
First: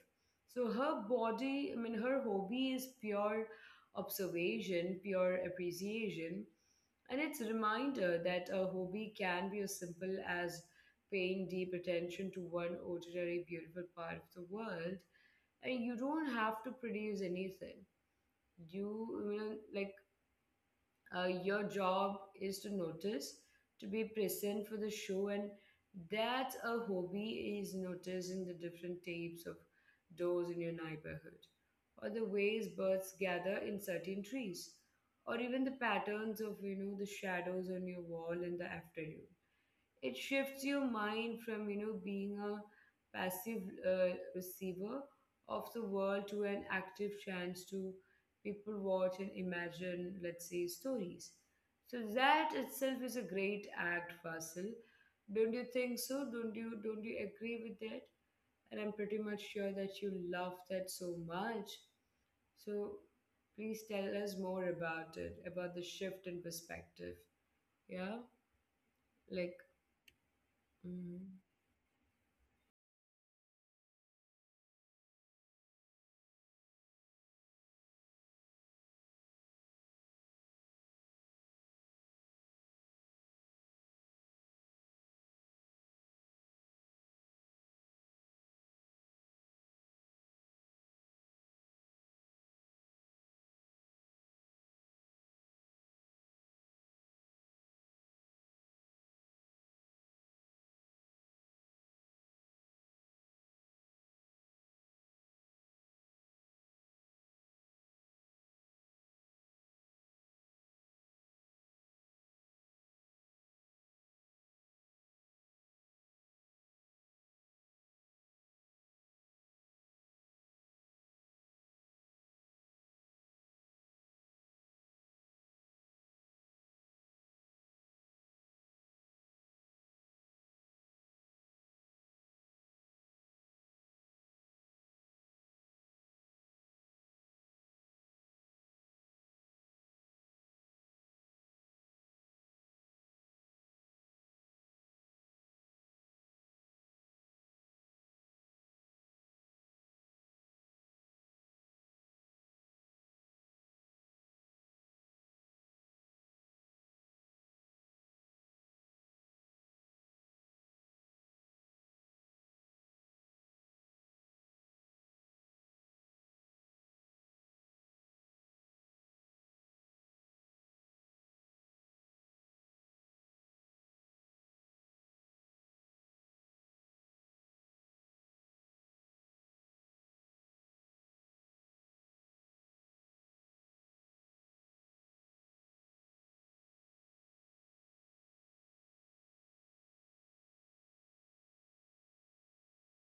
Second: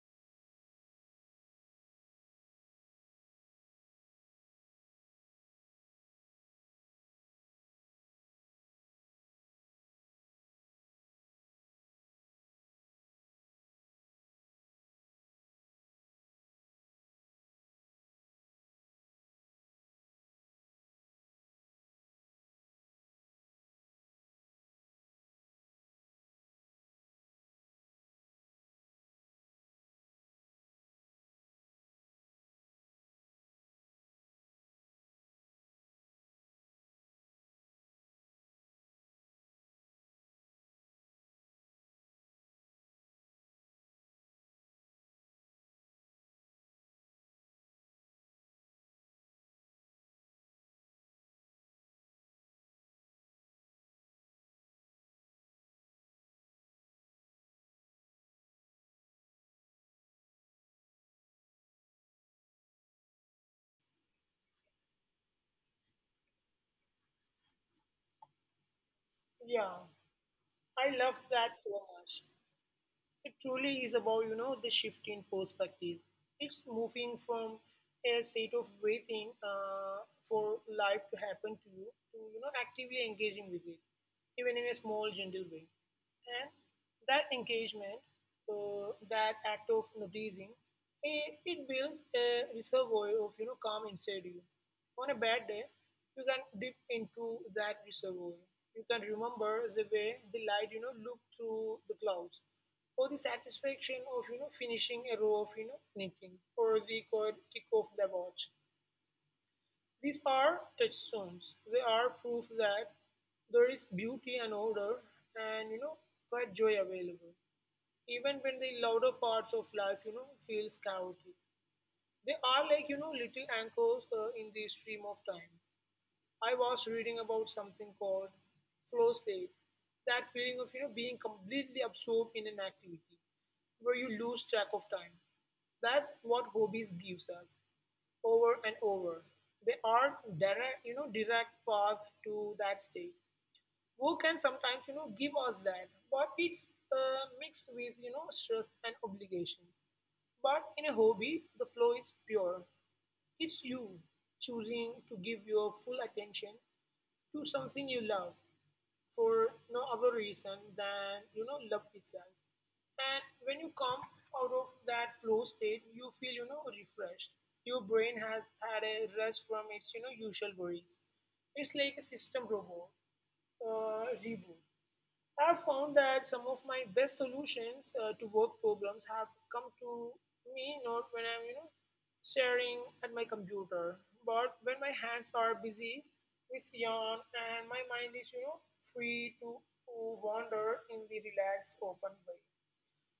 [SPEAKER 1] So her body, I mean, her hobby is pure observation, pure appreciation. And it's a reminder that a hobby can be as simple as paying deep attention to one ordinary beautiful part of the world. And you don't have to produce anything. You know, like your job is to notice, to be present for the show, and that's a hobby is noticing the different types of doors in your neighborhood, or the ways birds gather in certain trees, or even the patterns of you know the shadows on your wall in the afternoon. It shifts your mind from you know being a passive receiver of the world to an active chance to people watch and imagine, let's say, stories. So that itself is a great act, Fasil. Don't you think so? Don't you agree with that? And I'm pretty much sure that you love that so much. So please tell us more about it, about the shift in perspective. Yeah, like.
[SPEAKER 2] Yeah, I love
[SPEAKER 1] Mhm.
[SPEAKER 2] that so much. It truly is about, you know, the shift in perspective. It's moving from a state of waiting for life to happen to, you know, actively engaging with it, even in a small, gentle way. And that engagement, that act of noticing, it builds a reservoir of, you know, calm inside you. On a bad day, you can dip into that reservoir. You can remember the way the light, you know, looked through the clouds or the satisfaction of, you know, finishing a row of, you know, knitting, or the quiet tick of the watch. These are touchstones. They are proof that there is beauty and order and, you know, quite joy available even when the louder parts of life, you know, feels chaotic. They are like, you know, little anchors in the stream of time. I was reading about something called flow state, that feeling of, you know, being completely absorbed in an activity where you lose track of time. That's what hobbies gives us over and over. They are direct, you know, direct path to that state. Work can sometimes, you know, give us that, but it's mixed with, you know, stress and obligation. But in a hobby, the flow is pure. It's you choosing to give your full attention, do something you love for no other reason than, you know, love itself. And when you come out of that flow state, you feel, you know, refreshed. Your brain has had a rest from its, you know, usual worries. It's like a system robot reboot. I've found that some of my best solutions to work problems have come to me not when I'm, you know, staring at my computer, but when my hands are busy with yarn and my mind is, you know, free to wander in the relaxed, open way.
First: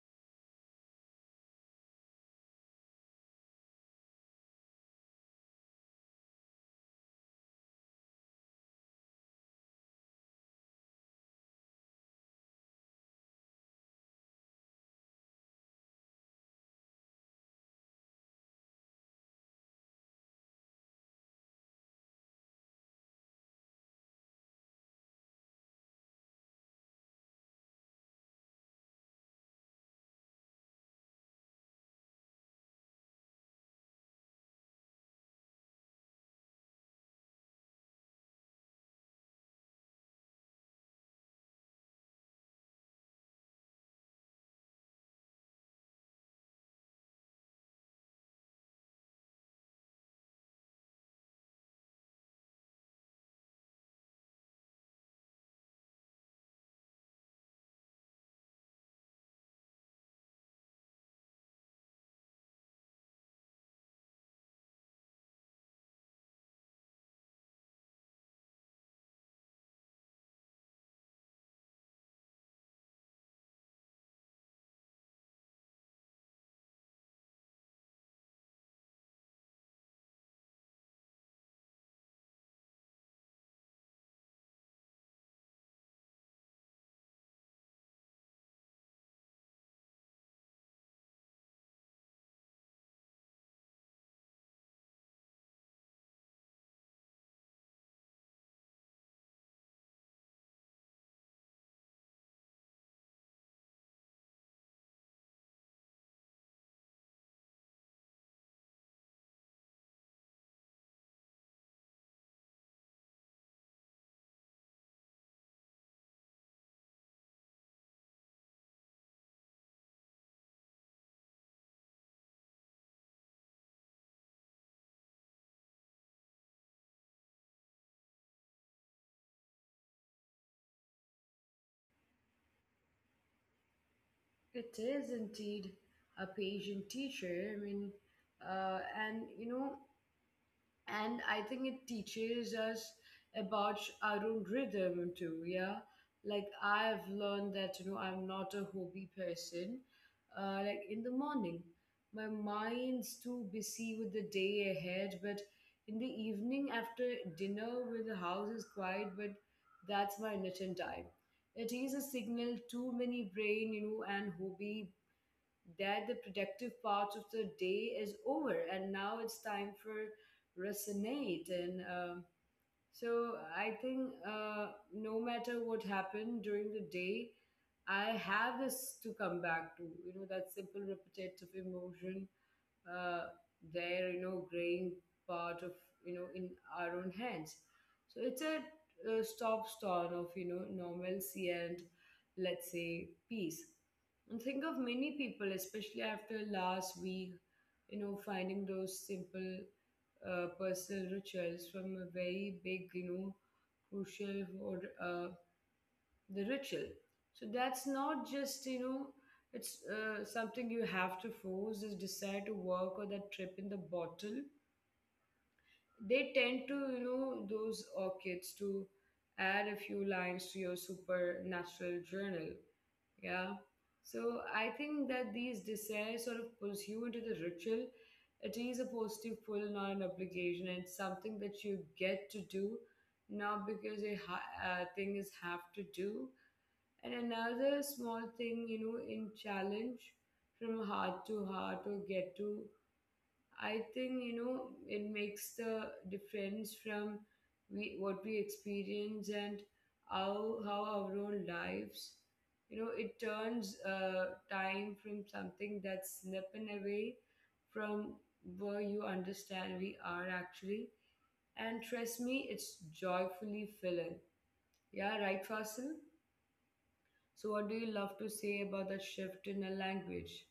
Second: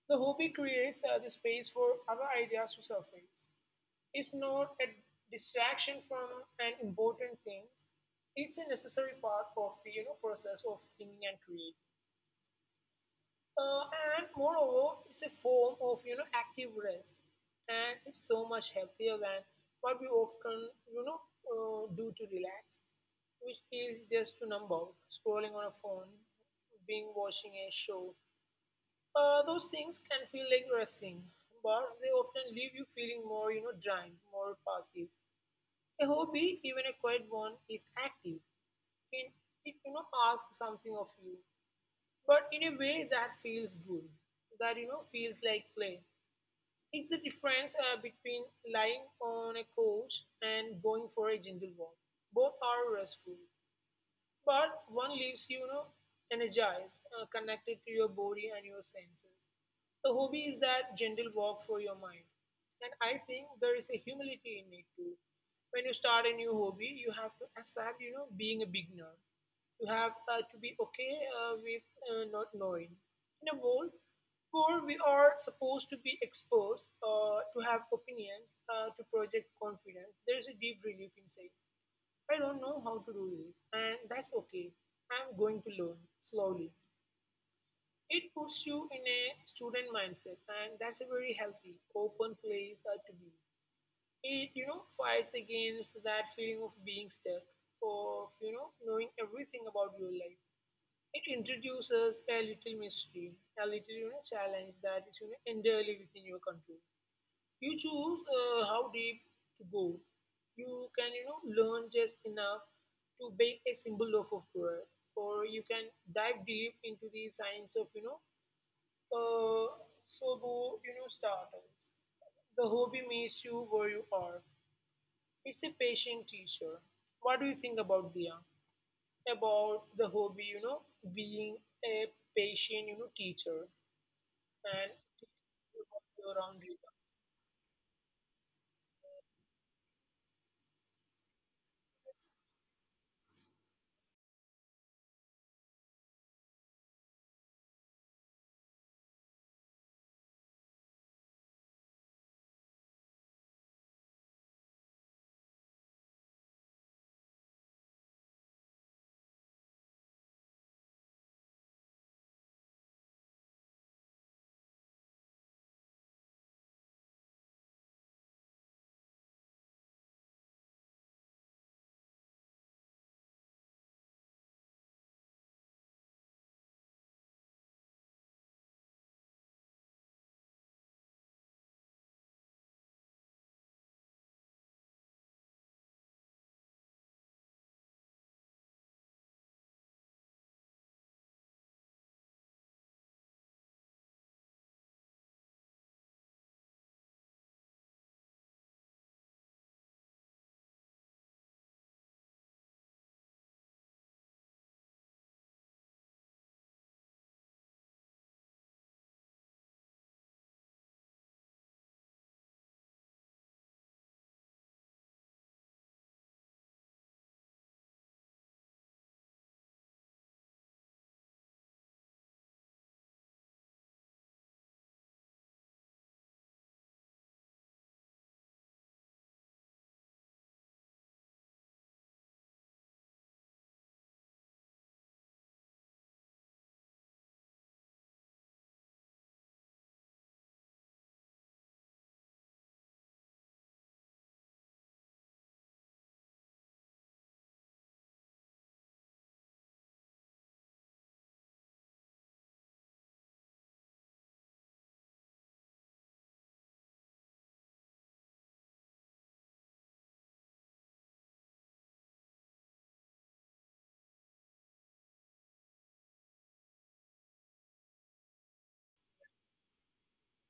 [SPEAKER 2] The hobby creates the space for other ideas to surface. It's not a distraction from an important things. It's a necessary part of the, you know, process of thinking and creating. Uh, and moreover, it's a form of, you know, active rest, and it's so much healthier than what we often, you know, do to relax, which is just to numb out, scrolling on a phone, being watching a show. Those things can feel like resting, but they often leave you feeling more, you know, drained, more passive. A hobby, even a quiet one, is active. It, it, you know, asks something of you but in a way that feels good, that, you know, feels like play. It's the difference between lying on a couch and going for a gentle walk. Both are restful, but one leaves you, you know, energized, connected to your body and your senses. A hobby is that gentle walk for your mind. And I think there is a humility in it too. When you start a new hobby, you have to accept, you know, being a beginner. You have to be okay with not knowing. In a world where we are supposed to be exposed, to have opinions, to project confidence, there is a deep relief in saying, "I don't know how to do this, and that's okay. I'm going to learn slowly." It puts you in a student mindset, and that's a very healthy, open place to be. It, you know, fights against that feeling of being stuck, of, you know, knowing everything about your life. It introduces a little mystery, a little, you know, challenge that is, you know, entirely within your control. You choose how deep to go. You can, you know, learn just enough to bake a simple loaf of bread, or you can dive deep into the science of, you know, uh, sobo, you know, starters. The hobby meets you where you are. It's a patient teacher. What do you think about Dia? About the hobby, you know, being a patient, you know, teacher
[SPEAKER 1] It
[SPEAKER 2] and
[SPEAKER 1] is
[SPEAKER 2] teaching
[SPEAKER 1] indeed
[SPEAKER 2] you about
[SPEAKER 1] a
[SPEAKER 2] your own
[SPEAKER 1] patient
[SPEAKER 2] rhythm.
[SPEAKER 1] teacher. I mean, and you know, and I think it teaches us about our own rhythm too. Yeah, like I've learned that you know I'm not a hobby person. Like in the morning, my mind's too busy with the day ahead, but in the evening after dinner, when the house is quiet, but that's my knitting time. It is a signal to many brain, you know, and hobby that the productive part of the day is over and now it's time for resonate and so I think no matter what happened during the day, I have this to come back to, you know, that simple repetitive emotion, uh, their you know growing part of you know in our own hands. So it's a, uh, stop start of you know normalcy and, let's say, peace. And think of many people, especially after last week, you know, finding those simple personal rituals from a very big you know crucial or the ritual. So that's not just you know it's something you have to force this desire to work or that trip in the bottle. They tend to you know those orchids to add a few lines to your supernatural journal, yeah. So I think that these desires sort of pulls you into the ritual. It is a positive pull, not an obligation, and something that you get to do, not because a thing is have to do. And another small thing, you know, in challenge from heart to heart or get to, I think, you know, it makes the difference from we what we experience and how our own lives, you know, it turns time from something that's slipping away from where you understand we are actually. And trust me, it's joyfully filling. Yeah, right, Fasil? So, what do you love to say about that shift in a language?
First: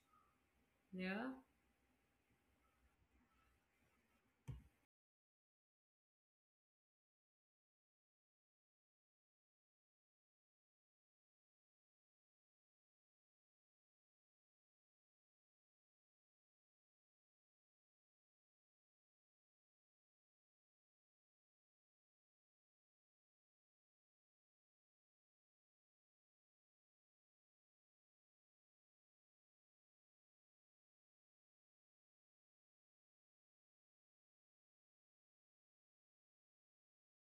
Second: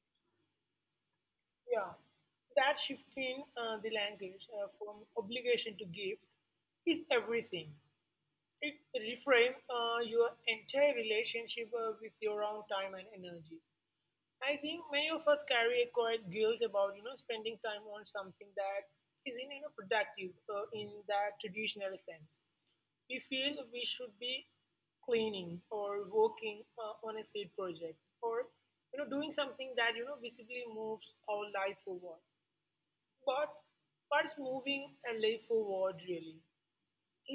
[SPEAKER 1] Yeah.
[SPEAKER 2] Yeah, that shift in the language from obligation to gift is everything. It reframe your entire relationship with your own time and energy. I think many of us carry a quiet guilt about you know spending time on something that isn't you know productive in that traditional sense. We feel we should be cleaning or working on a side project or you know doing something that you know visibly moves our life forward, but what's moving a life forward really?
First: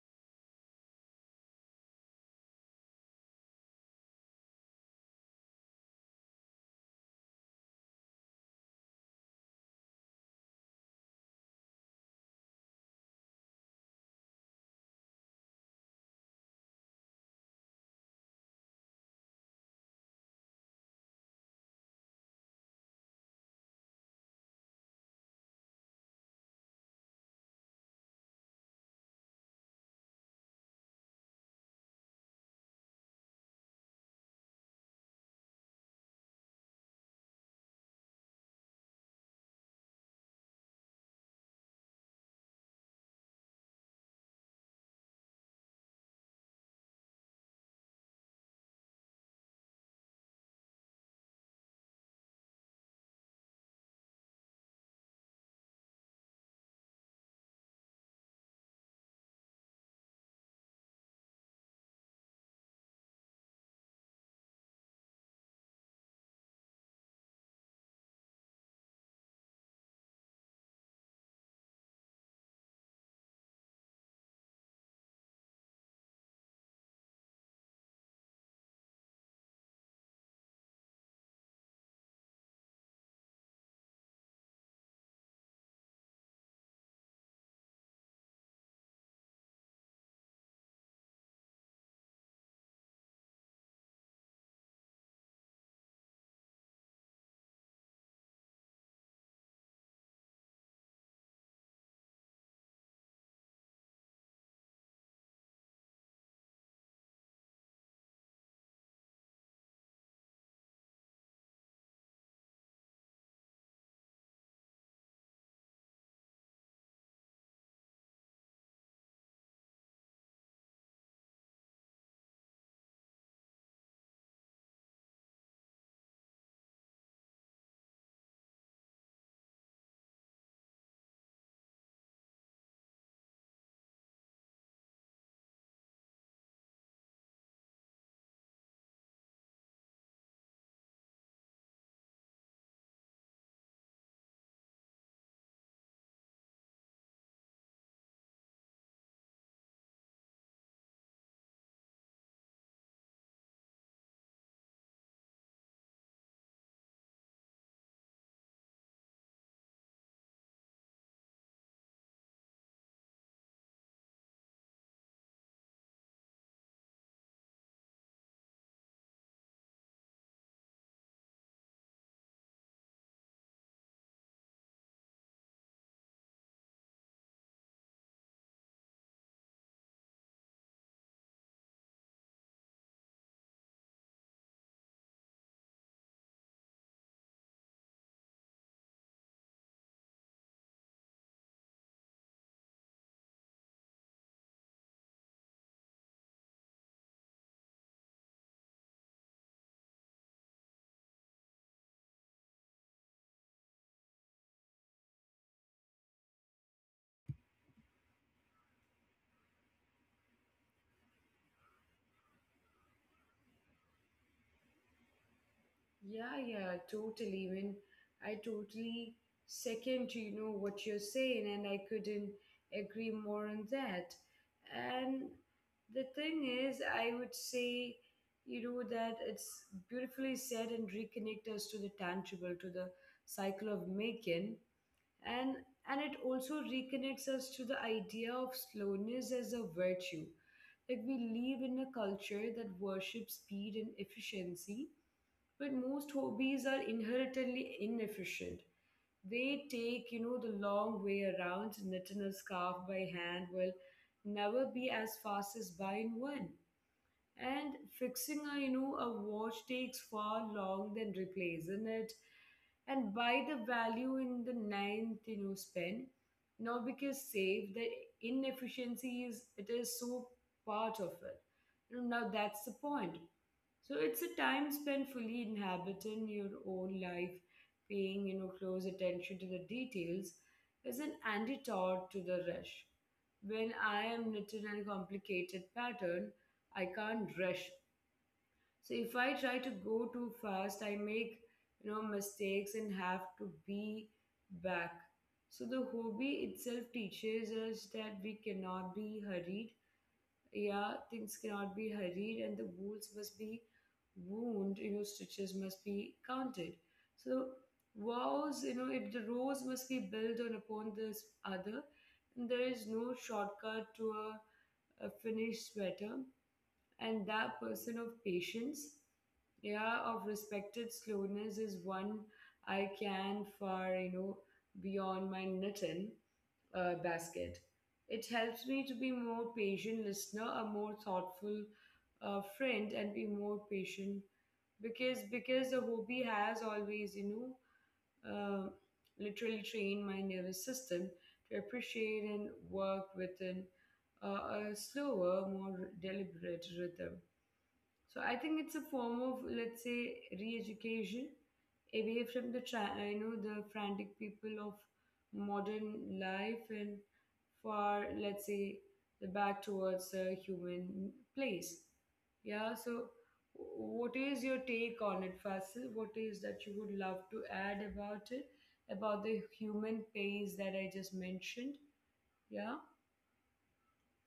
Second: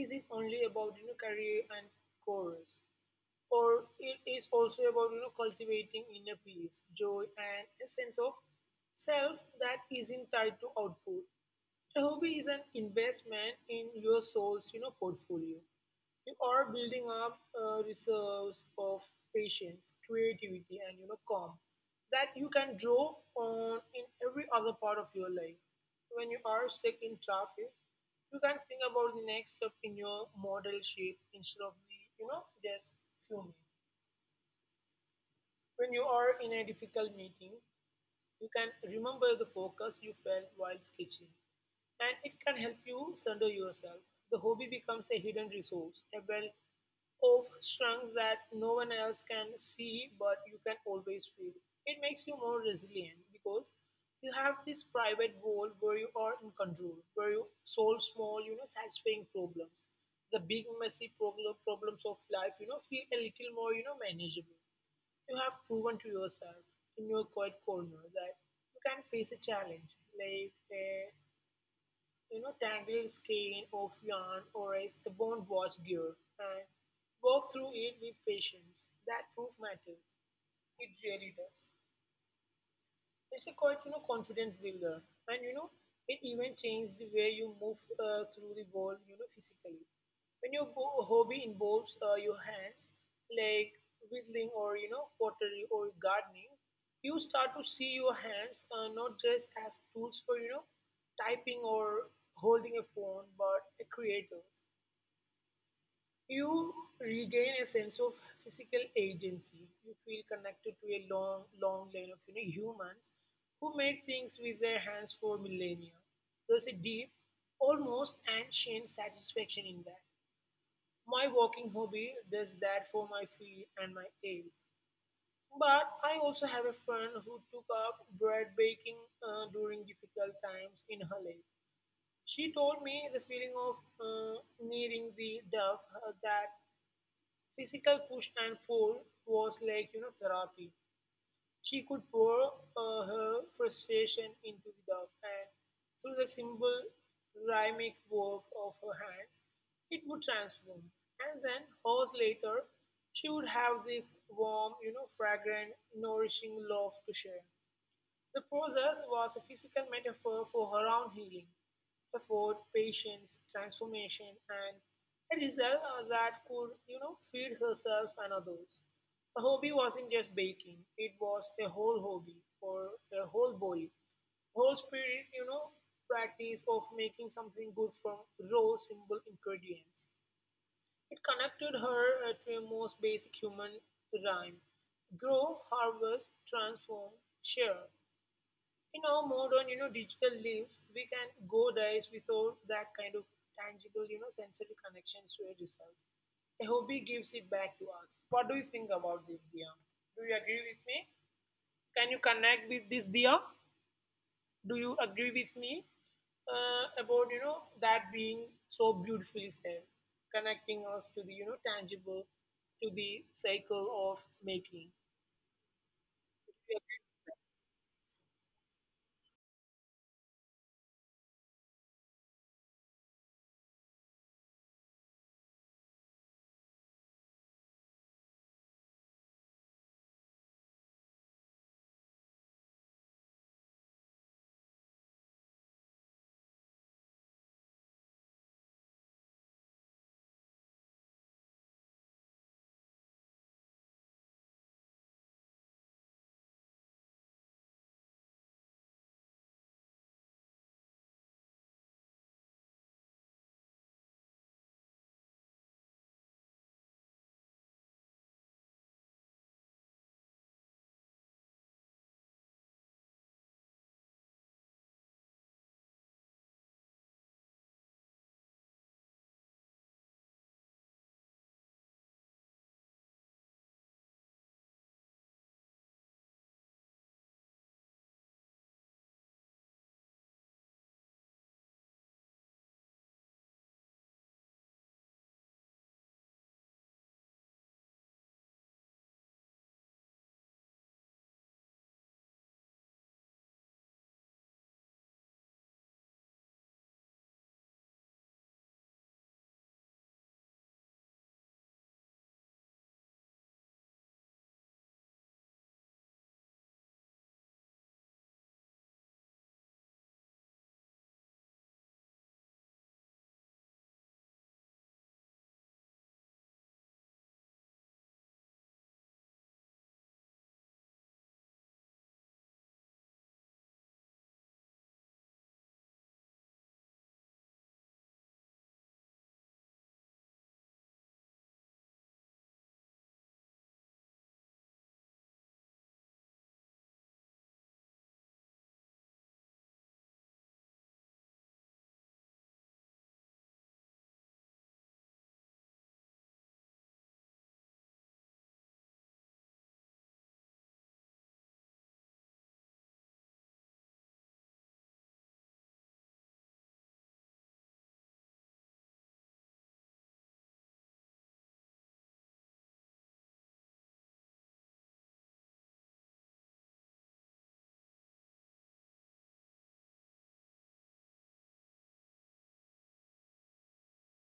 [SPEAKER 2] Is it only about, you know, career and goals, or it is also about you know cultivating inner peace, joy, and a sense of self that isn't tied to output? A hobby is an investment in your soul's, you know, portfolio. You are building up reserves of patience, creativity, and you know calm that you can draw on in every other part of your life. When you are stuck in traffic, you can think about the next step in your model shape instead of the you know just fuming. When you are in a difficult meeting, you can remember the focus you felt while sketching, and it can help you center yourself. The hobby becomes a hidden resource, a well of strength that no one else can see but you can always feel. It makes you more resilient because you have this private world where you are in control, where you solve small, you know, satisfying problems. The big messy problems of life, you know, feel a little more, you know, manageable. You have proven to yourself in your quiet corner that you can face a challenge, like a you know tangled skein of yarn or a stubborn watch gear, and walk through it with patience. That proof matters. It really does. It's a quite you know confidence builder, and you know it even changed the way you move through the world you know physically. When your hobby involves your hands, like whittling or you know pottery or gardening, you start to see your hands not just as tools for you know typing or holding a phone, but a creators. You regain a sense of physical agency. You feel connected to a long, long line of, you know, humans who made things with their hands for millennia. There's a deep, almost ancient satisfaction in that. My walking hobby does that for my feet and my aches. But I also have a friend who took up bread baking during difficult times in her life. She told me the feeling of kneading the dough that physical push and pull was like you know therapy. She could pour her frustration into the dove, and through the simple rhythmic work of her hands, it would transform. And then hours later, she would have this warm, you know, fragrant, nourishing love to share. The process was a physical metaphor for her own healing effort, patience, transformation, and a result that could, you know, feed herself and others. Her hobby wasn't just baking, it was a whole hobby or a whole body, whole spirit, you know, practice of making something good from raw, simple ingredients. It connected her to a most basic human rhyme: grow, harvest, transform, share. In our modern, you know, digital lives, we can go days without that kind of tangible, you know, sensory connections to a result. A hobby gives it back to us. What do you think about this, Dia? Do you agree with me? Can you connect with this, Dia? Do you agree with me about you know that being so beautifully said, connecting us to the you know tangible, to the cycle of making?
[SPEAKER 1] Yeah,
[SPEAKER 2] Do
[SPEAKER 1] yeah,
[SPEAKER 2] you agree?
[SPEAKER 1] totally. When I totally second, you know, what you're saying, and I couldn't agree more on that. And the thing is, I would say, you know, that it's beautifully said and reconnect us to the tangible, to the cycle of making, and and it also reconnects us to the idea of slowness as a virtue. Like we live in a culture that worships speed and efficiency, but most hobbies are inherently inefficient. They take, you know, the long way around. Knitting a scarf by hand will never be as fast as buying one. And fixing a you know a watch takes far long than replacing it. And buy the value in the ninth you know spend, not because save the inefficiency is it is so part of it. You know, now that's the point. So it's a time spent fully inhabiting your own life, paying you know close attention to the details is an antidote to the rush. When I am knitting a complicated pattern, I can't rush. So if I try to go too fast, I make you know mistakes and have to be back. So the hobby itself teaches us that we cannot be hurried, yeah, things cannot be hurried and the wounds must be wound, you know, stitches must be counted. So vows, you know, it the rows must be built on upon this other, and there is no shortcut to a finished sweater. And that person of patience, yeah, of respected slowness is one I can far, you know, beyond my knitting basket. It helps me to be more patient listener, a more thoughtful friend, and be more patient because the hobby has always you know literally trained my nervous system to appreciate and work within a slower, more deliberate rhythm. So I think it's a form of, let's say, re-education away from the you know the frantic people of modern life and for let's say the back towards a human place. Yeah. So what is your take on it, Fasil? What is that you would love to add about it, about the human pace that I just mentioned? Yeah.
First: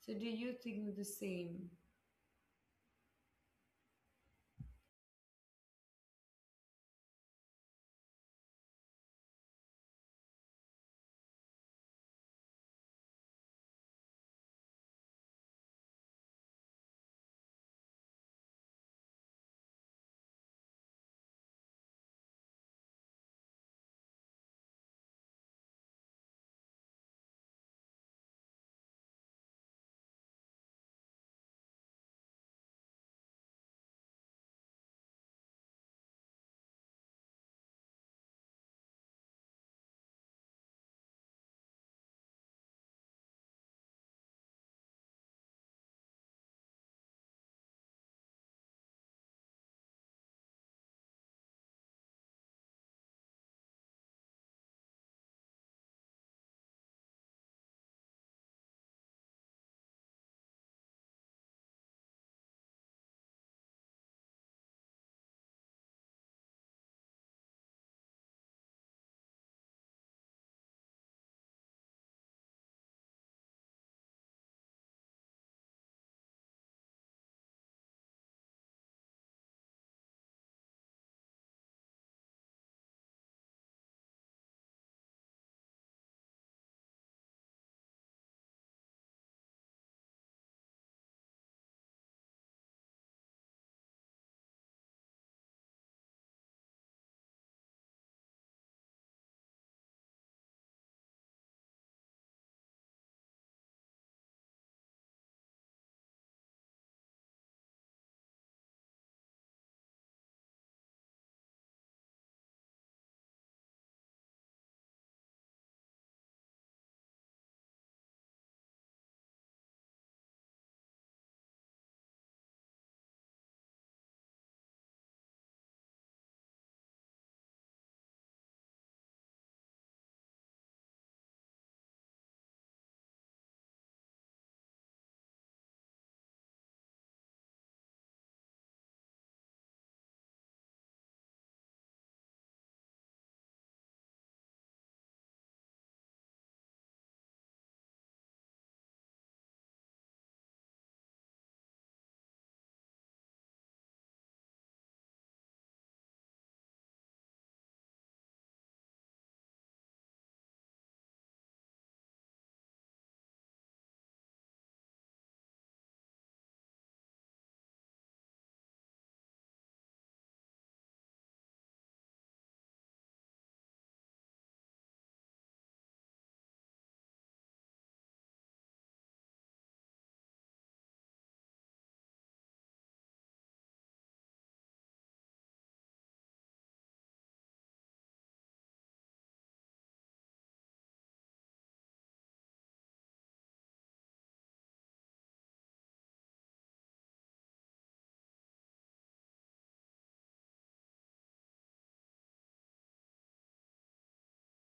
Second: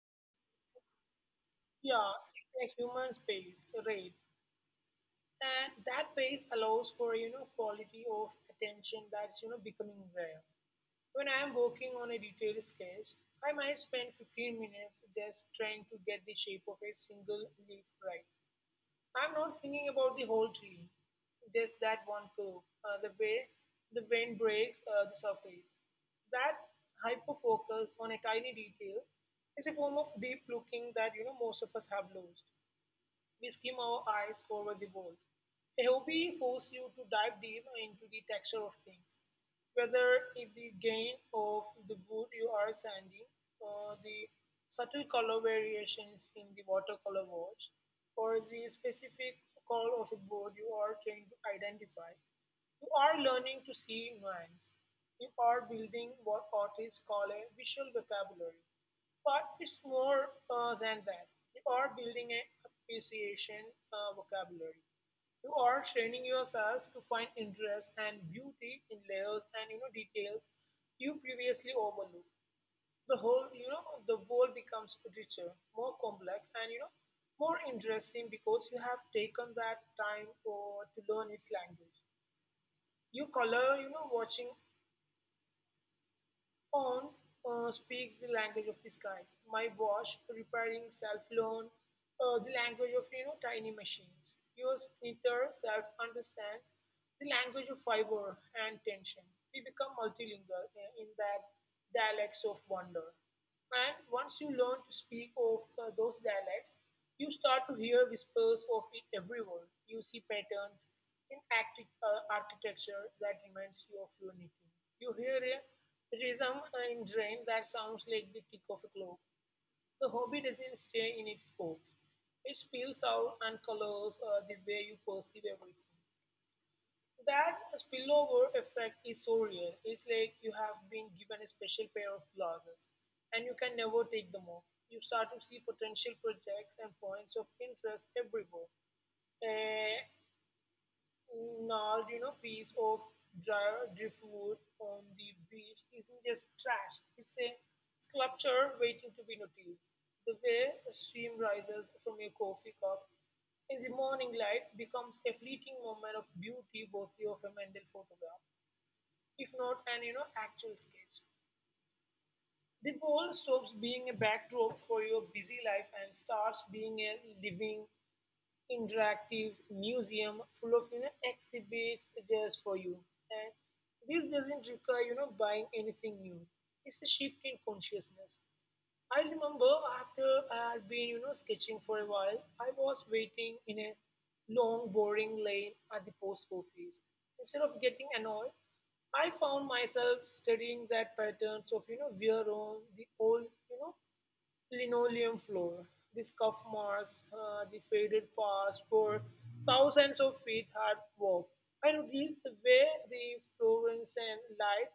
[SPEAKER 1] So do you think the same?
[SPEAKER 2] Yeah, it's a human space, right? And that pace allows for you know quality of attention that's you know becoming rare. When I am working on a detailed sketch, I might spend 15 minutes just trying to get the shape of a single leaf right. I'm not thinking about the whole tree, just that one curve, the way the wind breaks the surface. That hyper focus on a tiny detail is a form of deep looking that you know most of us have lost. We skim our eyes over the ball. A hobby forces you to dive deep into the texture of things, whether it's the grain of the wood you are sanding, or the subtle color variations in the watercolor wash, or the specific call of a board you are trying to identify. You are learning to see nuance. You are building what artists call a visual vocabulary. But it's more than that. You are building an appreciation vocabulary. You are training yourself to find interest and beauty in layers and you know details you previously overlooked. The whole, you know, the world becomes richer, more complex, and, you know, more interesting because you have taken that time or to learn its language. You color, you know, watching on speaks the language of the sky. My watch, repairing self learn, the language of you know tiny machines. Your splinter self understands the language of fiber and tension. We become multilingual in that dialects of wonder. And once you learn to speak of those dialects, you start to hear whispers of it everywhere. You see patterns in architecture that reminds you of your knitting. You hear a rhythm in drain that sounds like the tick of a clock. The hobby doesn't stay in its box. It spills out and colors the way you perceive everything. That spillover effect is so real. It's like you have been given a special pair of glasses and you can never take them off. You start to see potential projects and points of interest everywhere. Eh, gnarled, you know, piece of dry driftwood on the beach isn't just trash. It's a sculpture waiting to be noticed. The way a stream rises from a coffee cup in the morning light becomes a fleeting moment of beauty worthy of a mental photograph, if not an you know actual sketch. The wall stops being a backdrop for your busy life and starts being a living interactive museum full of you know exhibits just for you. And this doesn't require you know buying anything new. It's a shift in consciousness. I remember after I had been you know sketching for a while, I was waiting in a long boring lane at the post office. Instead of getting annoyed, I found myself studying that patterns of you know wear on the old you know linoleum floor. The scuff marks, the faded past where thousands of feet had walked. I noticed the way the fluorescent light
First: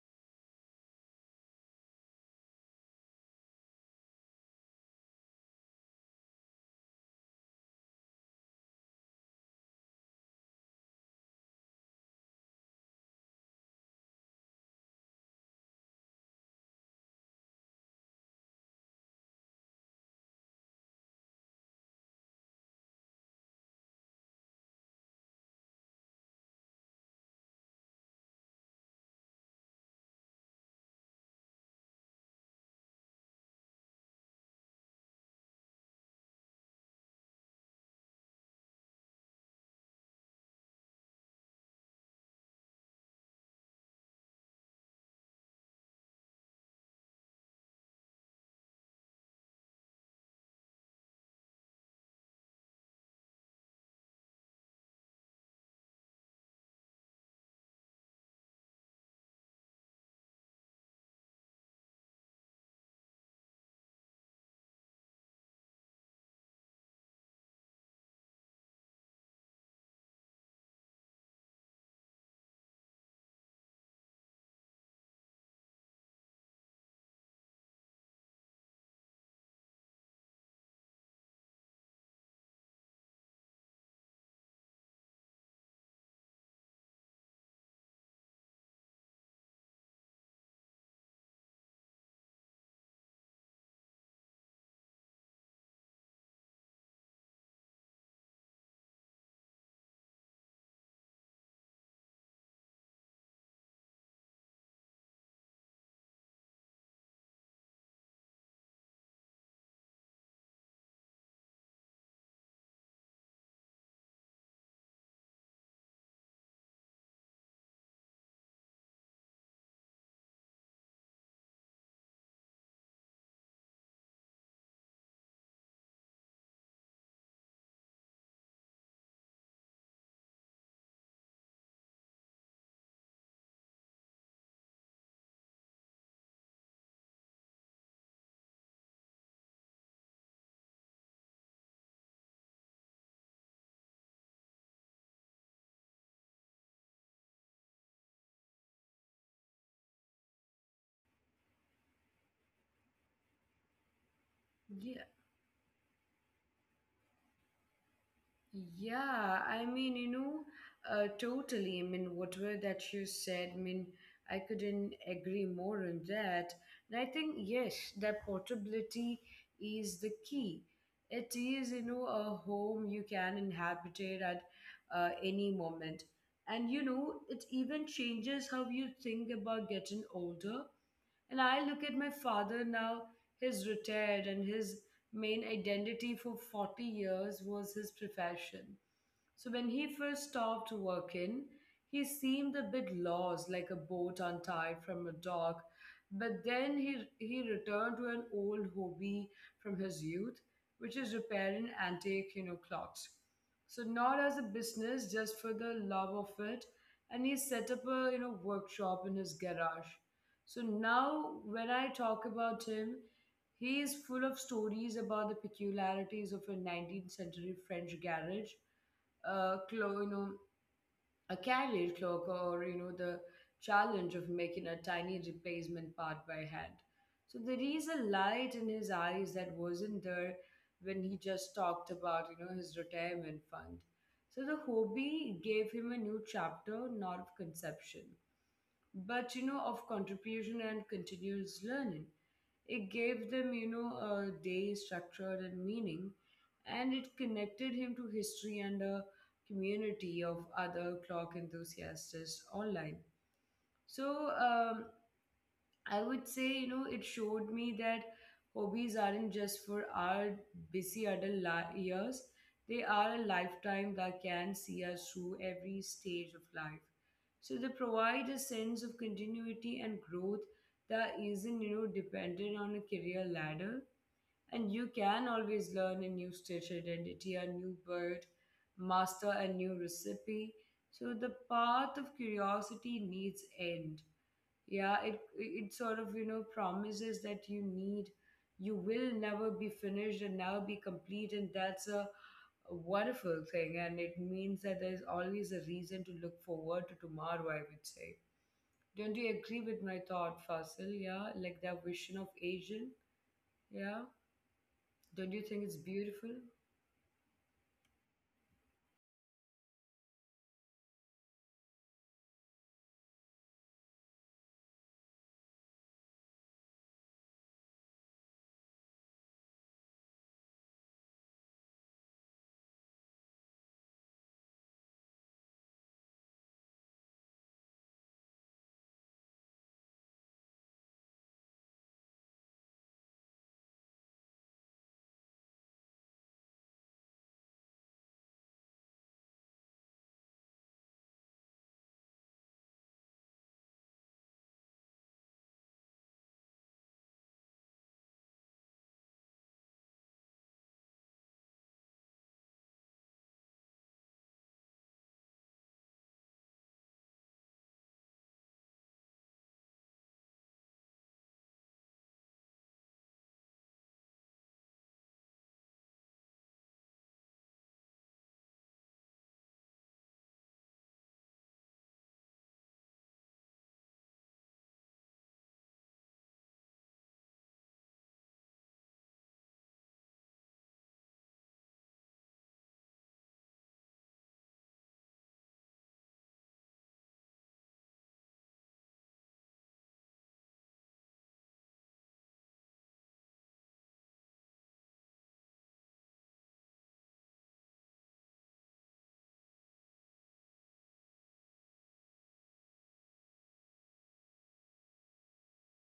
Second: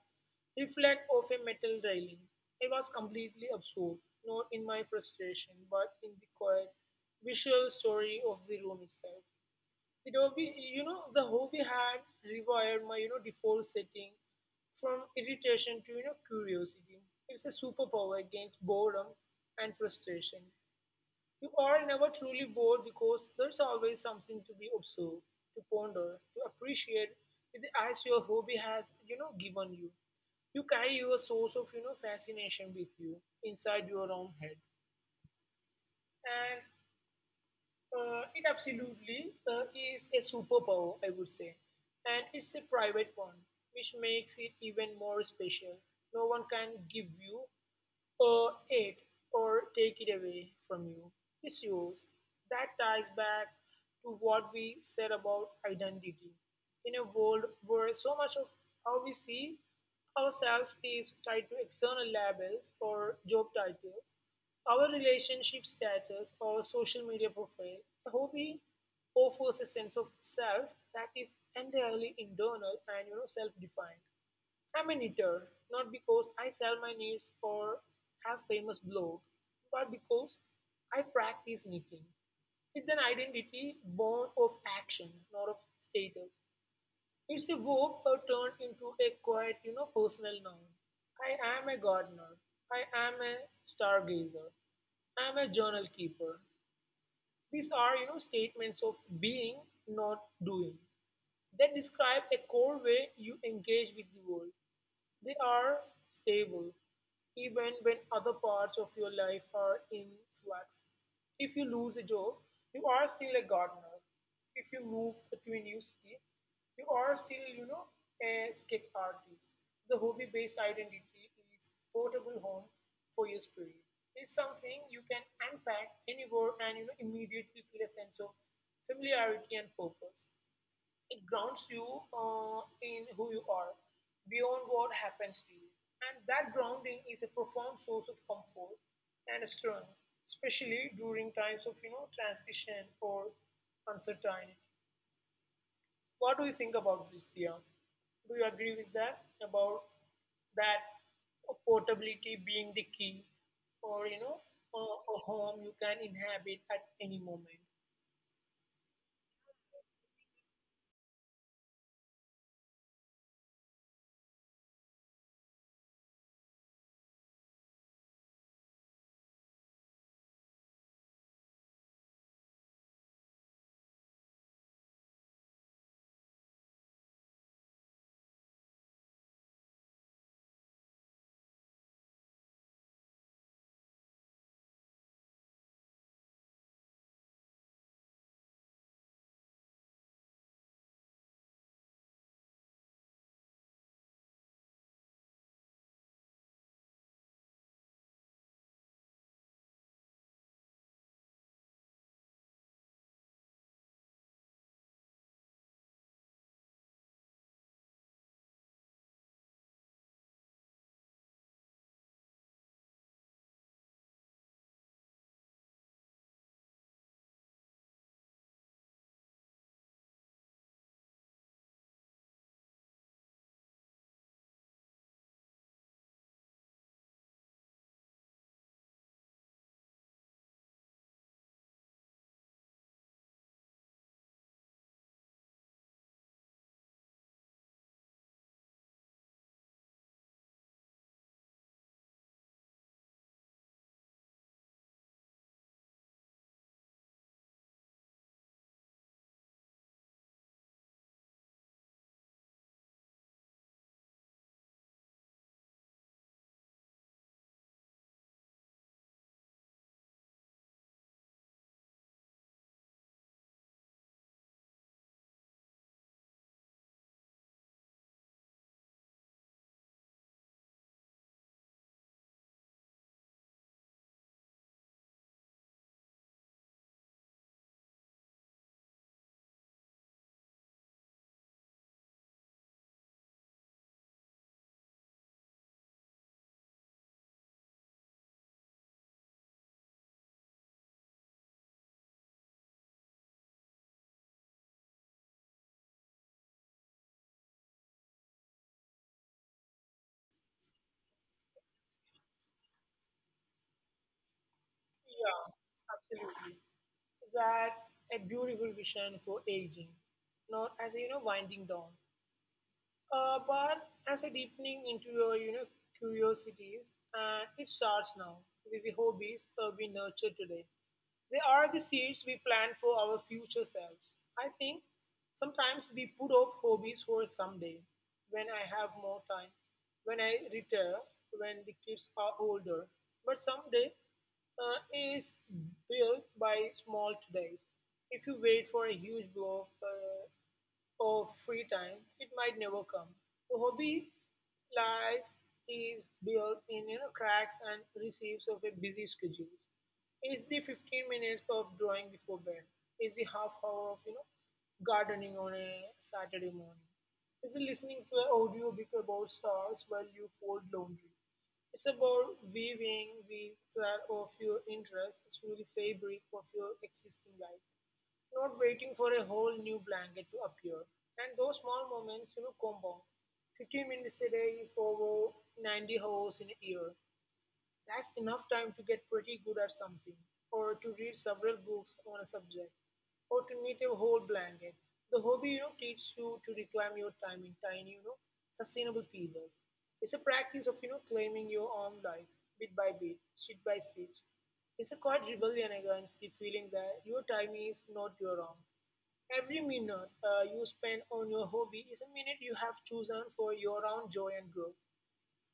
[SPEAKER 2] reflect off a metal railing. I was completely absorbed, not in my frustration, but in the quiet visual story of the room itself. The hobby had rewired my, you know, default setting from irritation to, you know, curiosity. It's a superpower against boredom and frustration. You are never truly bored because there's always something to be observed, to ponder, to appreciate with the eyes your hobby has, you know, given you. You carry your source of, you know, fascination with you inside your own head. It absolutely is a superpower, I would say. And it's a private one, which makes it even more special. No one can give you it or take it away from you. Is yours. That ties back to what we said about identity. In a world where so much of how we see ourselves is tied to external labels or job titles, our relationship status or social media profile, a hobby offers a sense of self that is entirely internal and you know self-defined. I'm an eater, not because I sell my needs or have famous blog, but because I practice knitting. It's an identity born of action, not of status. It's a verb turned into a quiet, you know, personal noun. I am a gardener. I am a stargazer. I am a journal keeper. These are, statements of being, not doing. They describe a core way you engage with the world. They are stable, even when other parts of your life are in flux. If you lose a job, you are still a gardener. If you move to a new city, you are still, a sketch artist. The hobby based identity is portable home for your spirit. It's something you can unpack anywhere and immediately feel a sense of familiarity and purpose. It grounds you in who you are, beyond what happens to you. And that grounding is a profound source of comfort and strength, especially during times of transition or uncertainty. What do you think about this, Dia? Do you agree with that about that portability being the key, or a home you can inhabit at any moment?
[SPEAKER 1] Yeah, I mean, you know, totally. I mean, whatever that you said, I mean, I couldn't agree more on that. And I think, yes, that portability is the key. It is, you know, a home you can inhabit it at any moment. And, you know, it even changes how you think about getting older, and I look at my father now, he's retired, and his main identity for 40 years was his profession. So when he first stopped working, he seemed a bit lost, like a boat untied from a dock. But then he returned to an old hobby from his youth, which is repairing antique, you know, clocks. So not as a business, just for the love of it. And he set up a you know workshop in his garage. So now, when I talk about him, he is full of stories about the peculiarities of a 19th century French garage, you know, a carriage clock, or you know, the challenge of making a tiny replacement part by hand. So there is a light in his eyes that wasn't there when he just talked about you know his retirement fund. So the hobby gave him a new chapter, not of conception but you know of contribution and continuous learning. It gave them you know a day structure and meaning, and it connected him to history and a community of other clock enthusiasts online. So I would say, you know, it showed me that hobbies aren't just for our busy adult years, they are a lifetime that can see us through every stage of life. So they provide a sense of continuity and growth that isn't, you know, dependent on a career ladder. And you can always learn a new stitch identity, a new bird, master a new recipe. So the path of curiosity needs end, yeah, it sort of you know promises that you need you will never be finished and never be complete and that's a wonderful thing, and it means that there's always a reason to look forward to tomorrow, I would say. Don't you agree with my thought, Fasil? Yeah, like that vision of asian. Yeah. Don't you think it's
[SPEAKER 2] Yeah,
[SPEAKER 1] beautiful?
[SPEAKER 2] absolutely. That a beautiful vision for aging, not as a winding down, bar as a deepening into your, curiosities, and it starts now with the hobbies we nurture today. They are the seeds we plant for our future selves. I think sometimes we put off hobbies for someday, when I have more time, when I retire, when the kids are older. But someday uh, is built by small todays. If you wait for a huge blow, of free time, it might never come. A hobby life is built in cracks and receives of a busy schedule. Is the 15 minutes of drawing before bed? Is the half hour of gardening on a Saturday morning? Is it listening to an audiobook about stars while you fold laundry? It's about weaving the thread of your interests through the fabric of your existing life, not waiting for a whole new blanket to appear. And those small moments, compound. 15 minutes a day is over 90 hours in a year. That's enough time to get pretty good at something, or to read several books on a subject, or to knit a whole blanket. The hobby, teaches you to reclaim your time in tiny, sustainable pieces. It's a practice of claiming your own life bit by bit, stitch by stitch. It's a quite rebellion against the feeling that your time is not your own. Every minute you spend on your hobby is a minute you have chosen for your own joy and growth.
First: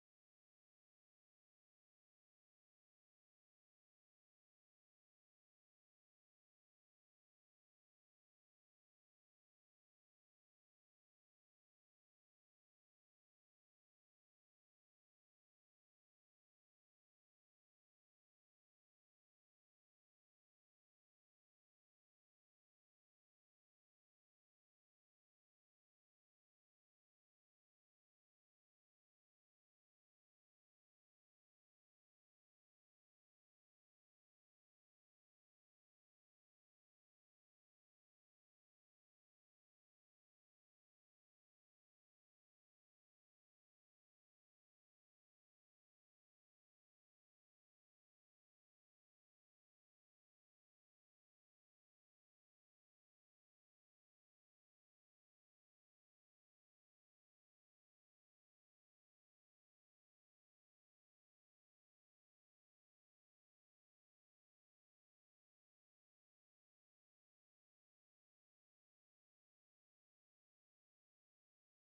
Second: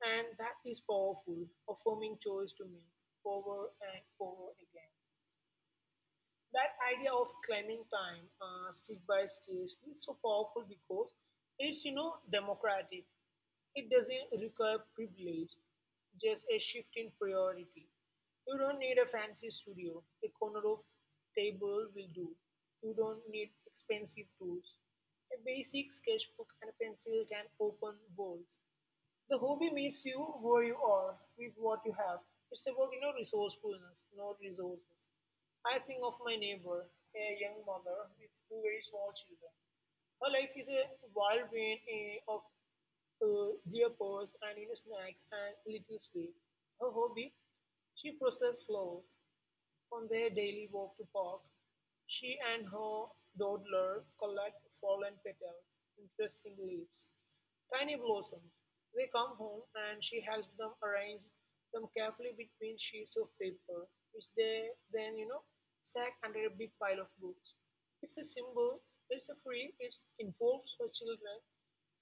[SPEAKER 2] And that is powerful, a forming choice to make over and over again. That idea of claiming time, stitch by stitch, is so powerful because it's democratic. It doesn't require privilege, just a shift in priority. You don't need a fancy studio, a corner of table will do. You don't need expensive tools. A basic sketchbook and a pencil can open doors. The hobby meets you where you are with what you have. It's about resourcefulness, not resources. I think of my neighbor, a young mother with two very small children. Her life is a whirlwind of diapers and snacks and little sweet. Her hobby, she processes flowers. On their daily walk to park, she and her dawdler collect fallen petals, interesting leaves. Tiny blossoms. They come home and she helps them arrange them carefully between sheets of paper, which they then, stack under a big pile of books. It's a symbol, it's a free, it involves her children,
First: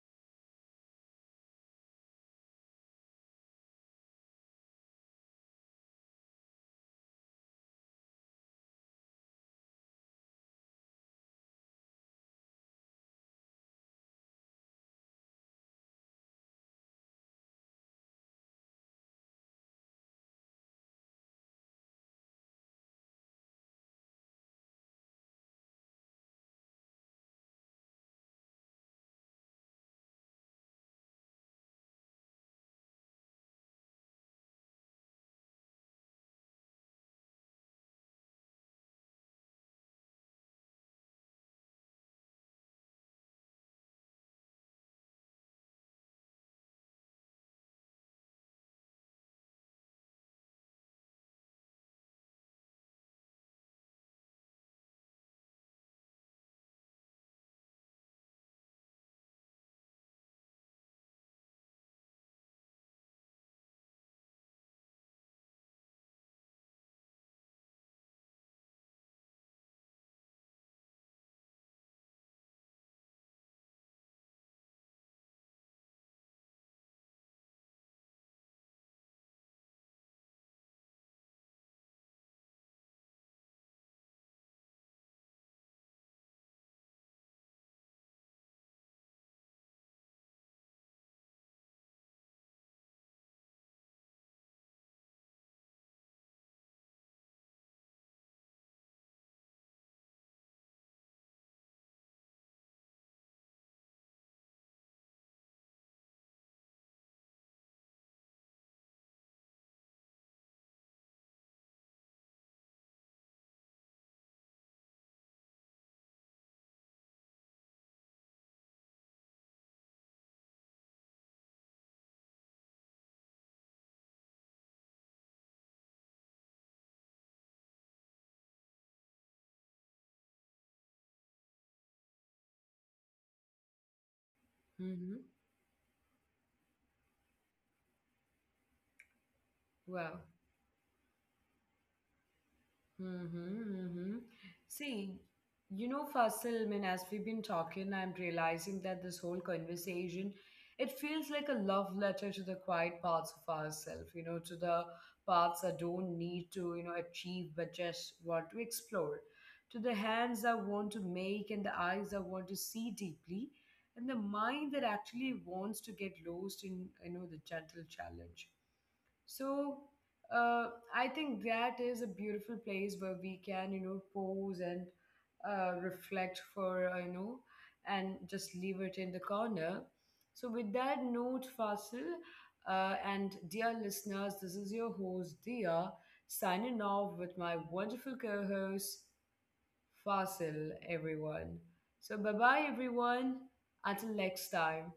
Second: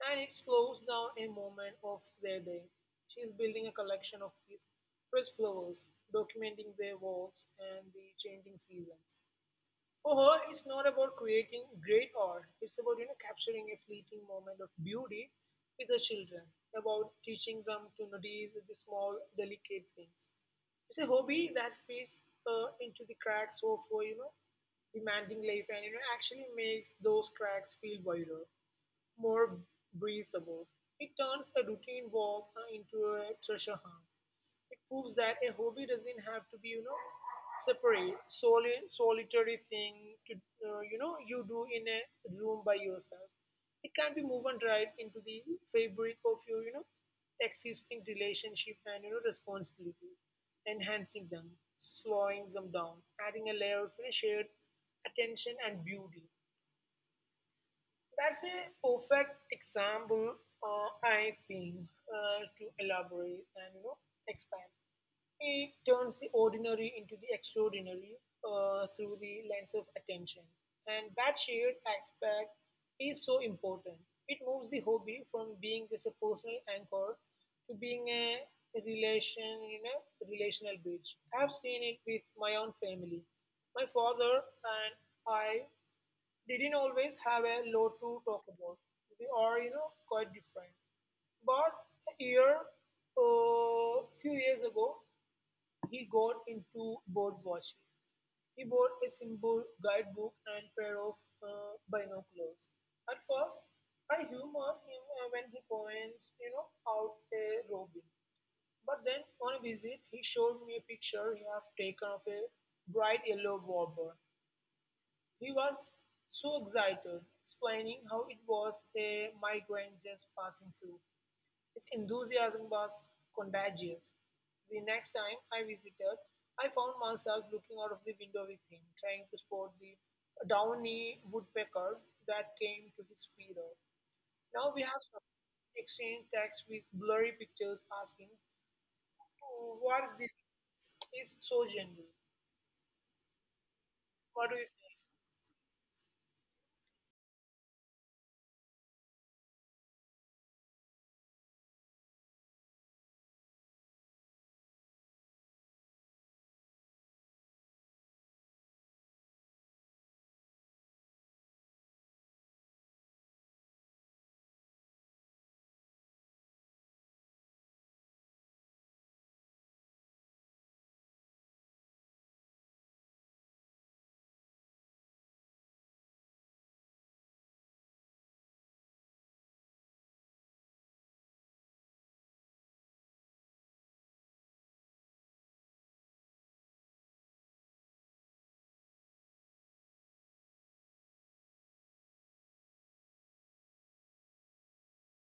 [SPEAKER 2] and it slows down a moment of their day. She is building a collection of these pressed flowers, documenting their walks and the changing seasons. For her, it's not about creating great art. It's about capturing a fleeting moment of beauty with her children, about teaching them to notice the small, delicate things. It's a hobby that fits into the cracks of demanding life, and actually makes those cracks feel wider, more breathable. It turns a routine walk into a treasure hunt. It proves that a hobby doesn't have to be solitary thing to, you do in a room by yourself. It can be woven right into the fabric of your existing relationship and responsibilities, enhancing them, slowing them down, adding a layer of shared attention and beauty. That's a perfect example, I think, to elaborate and expand. It turns the ordinary into the extraordinary through the lens of attention, and that shared aspect is so important. It moves the hobby from being just a personal anchor to being a relation, you know, relational bridge. I've seen it with my own family. My father and I didn't always have a lot to talk about. They are, quite different. But a few years ago, he got into bird watching. He bought a simple guidebook and pair of binoculars. At first, I humored him when he points, out a robin. But then on a visit, he showed me a picture he had taken of a bright yellow warbler. He was so excited, explaining how it was a migraine just passing through. His enthusiasm was contagious. The next time I visited, I found myself looking out of the window with him, trying to spot the downy woodpecker that came to his feeder. Now we have
[SPEAKER 1] Mm-hmm.
[SPEAKER 2] some exchange text with blurry pictures asking, "What's
[SPEAKER 1] Wow.
[SPEAKER 2] this? Is so gentle.
[SPEAKER 1] Mm-hmm, mm-hmm.
[SPEAKER 2] What do you think?
[SPEAKER 1] See, you know, Fasil, I mean, as we've been talking, I'm realizing that this whole conversation, it feels like a love letter to the quiet parts of ourselves, you know, to the parts that don't need to, you know, achieve but just want to explore, to the hands that want to make and the eyes that want to see deeply, and the mind that actually wants to get lost in, you know, the gentle challenge. So uh, I think that is a beautiful place where we can, you know, pose and reflect for, you know, and just leave it in the corner. So with that note, Fasil, and dear listeners, this is your host, Dia, signing off with my wonderful co-host, Fasil, everyone. So bye-bye, everyone. Until next time.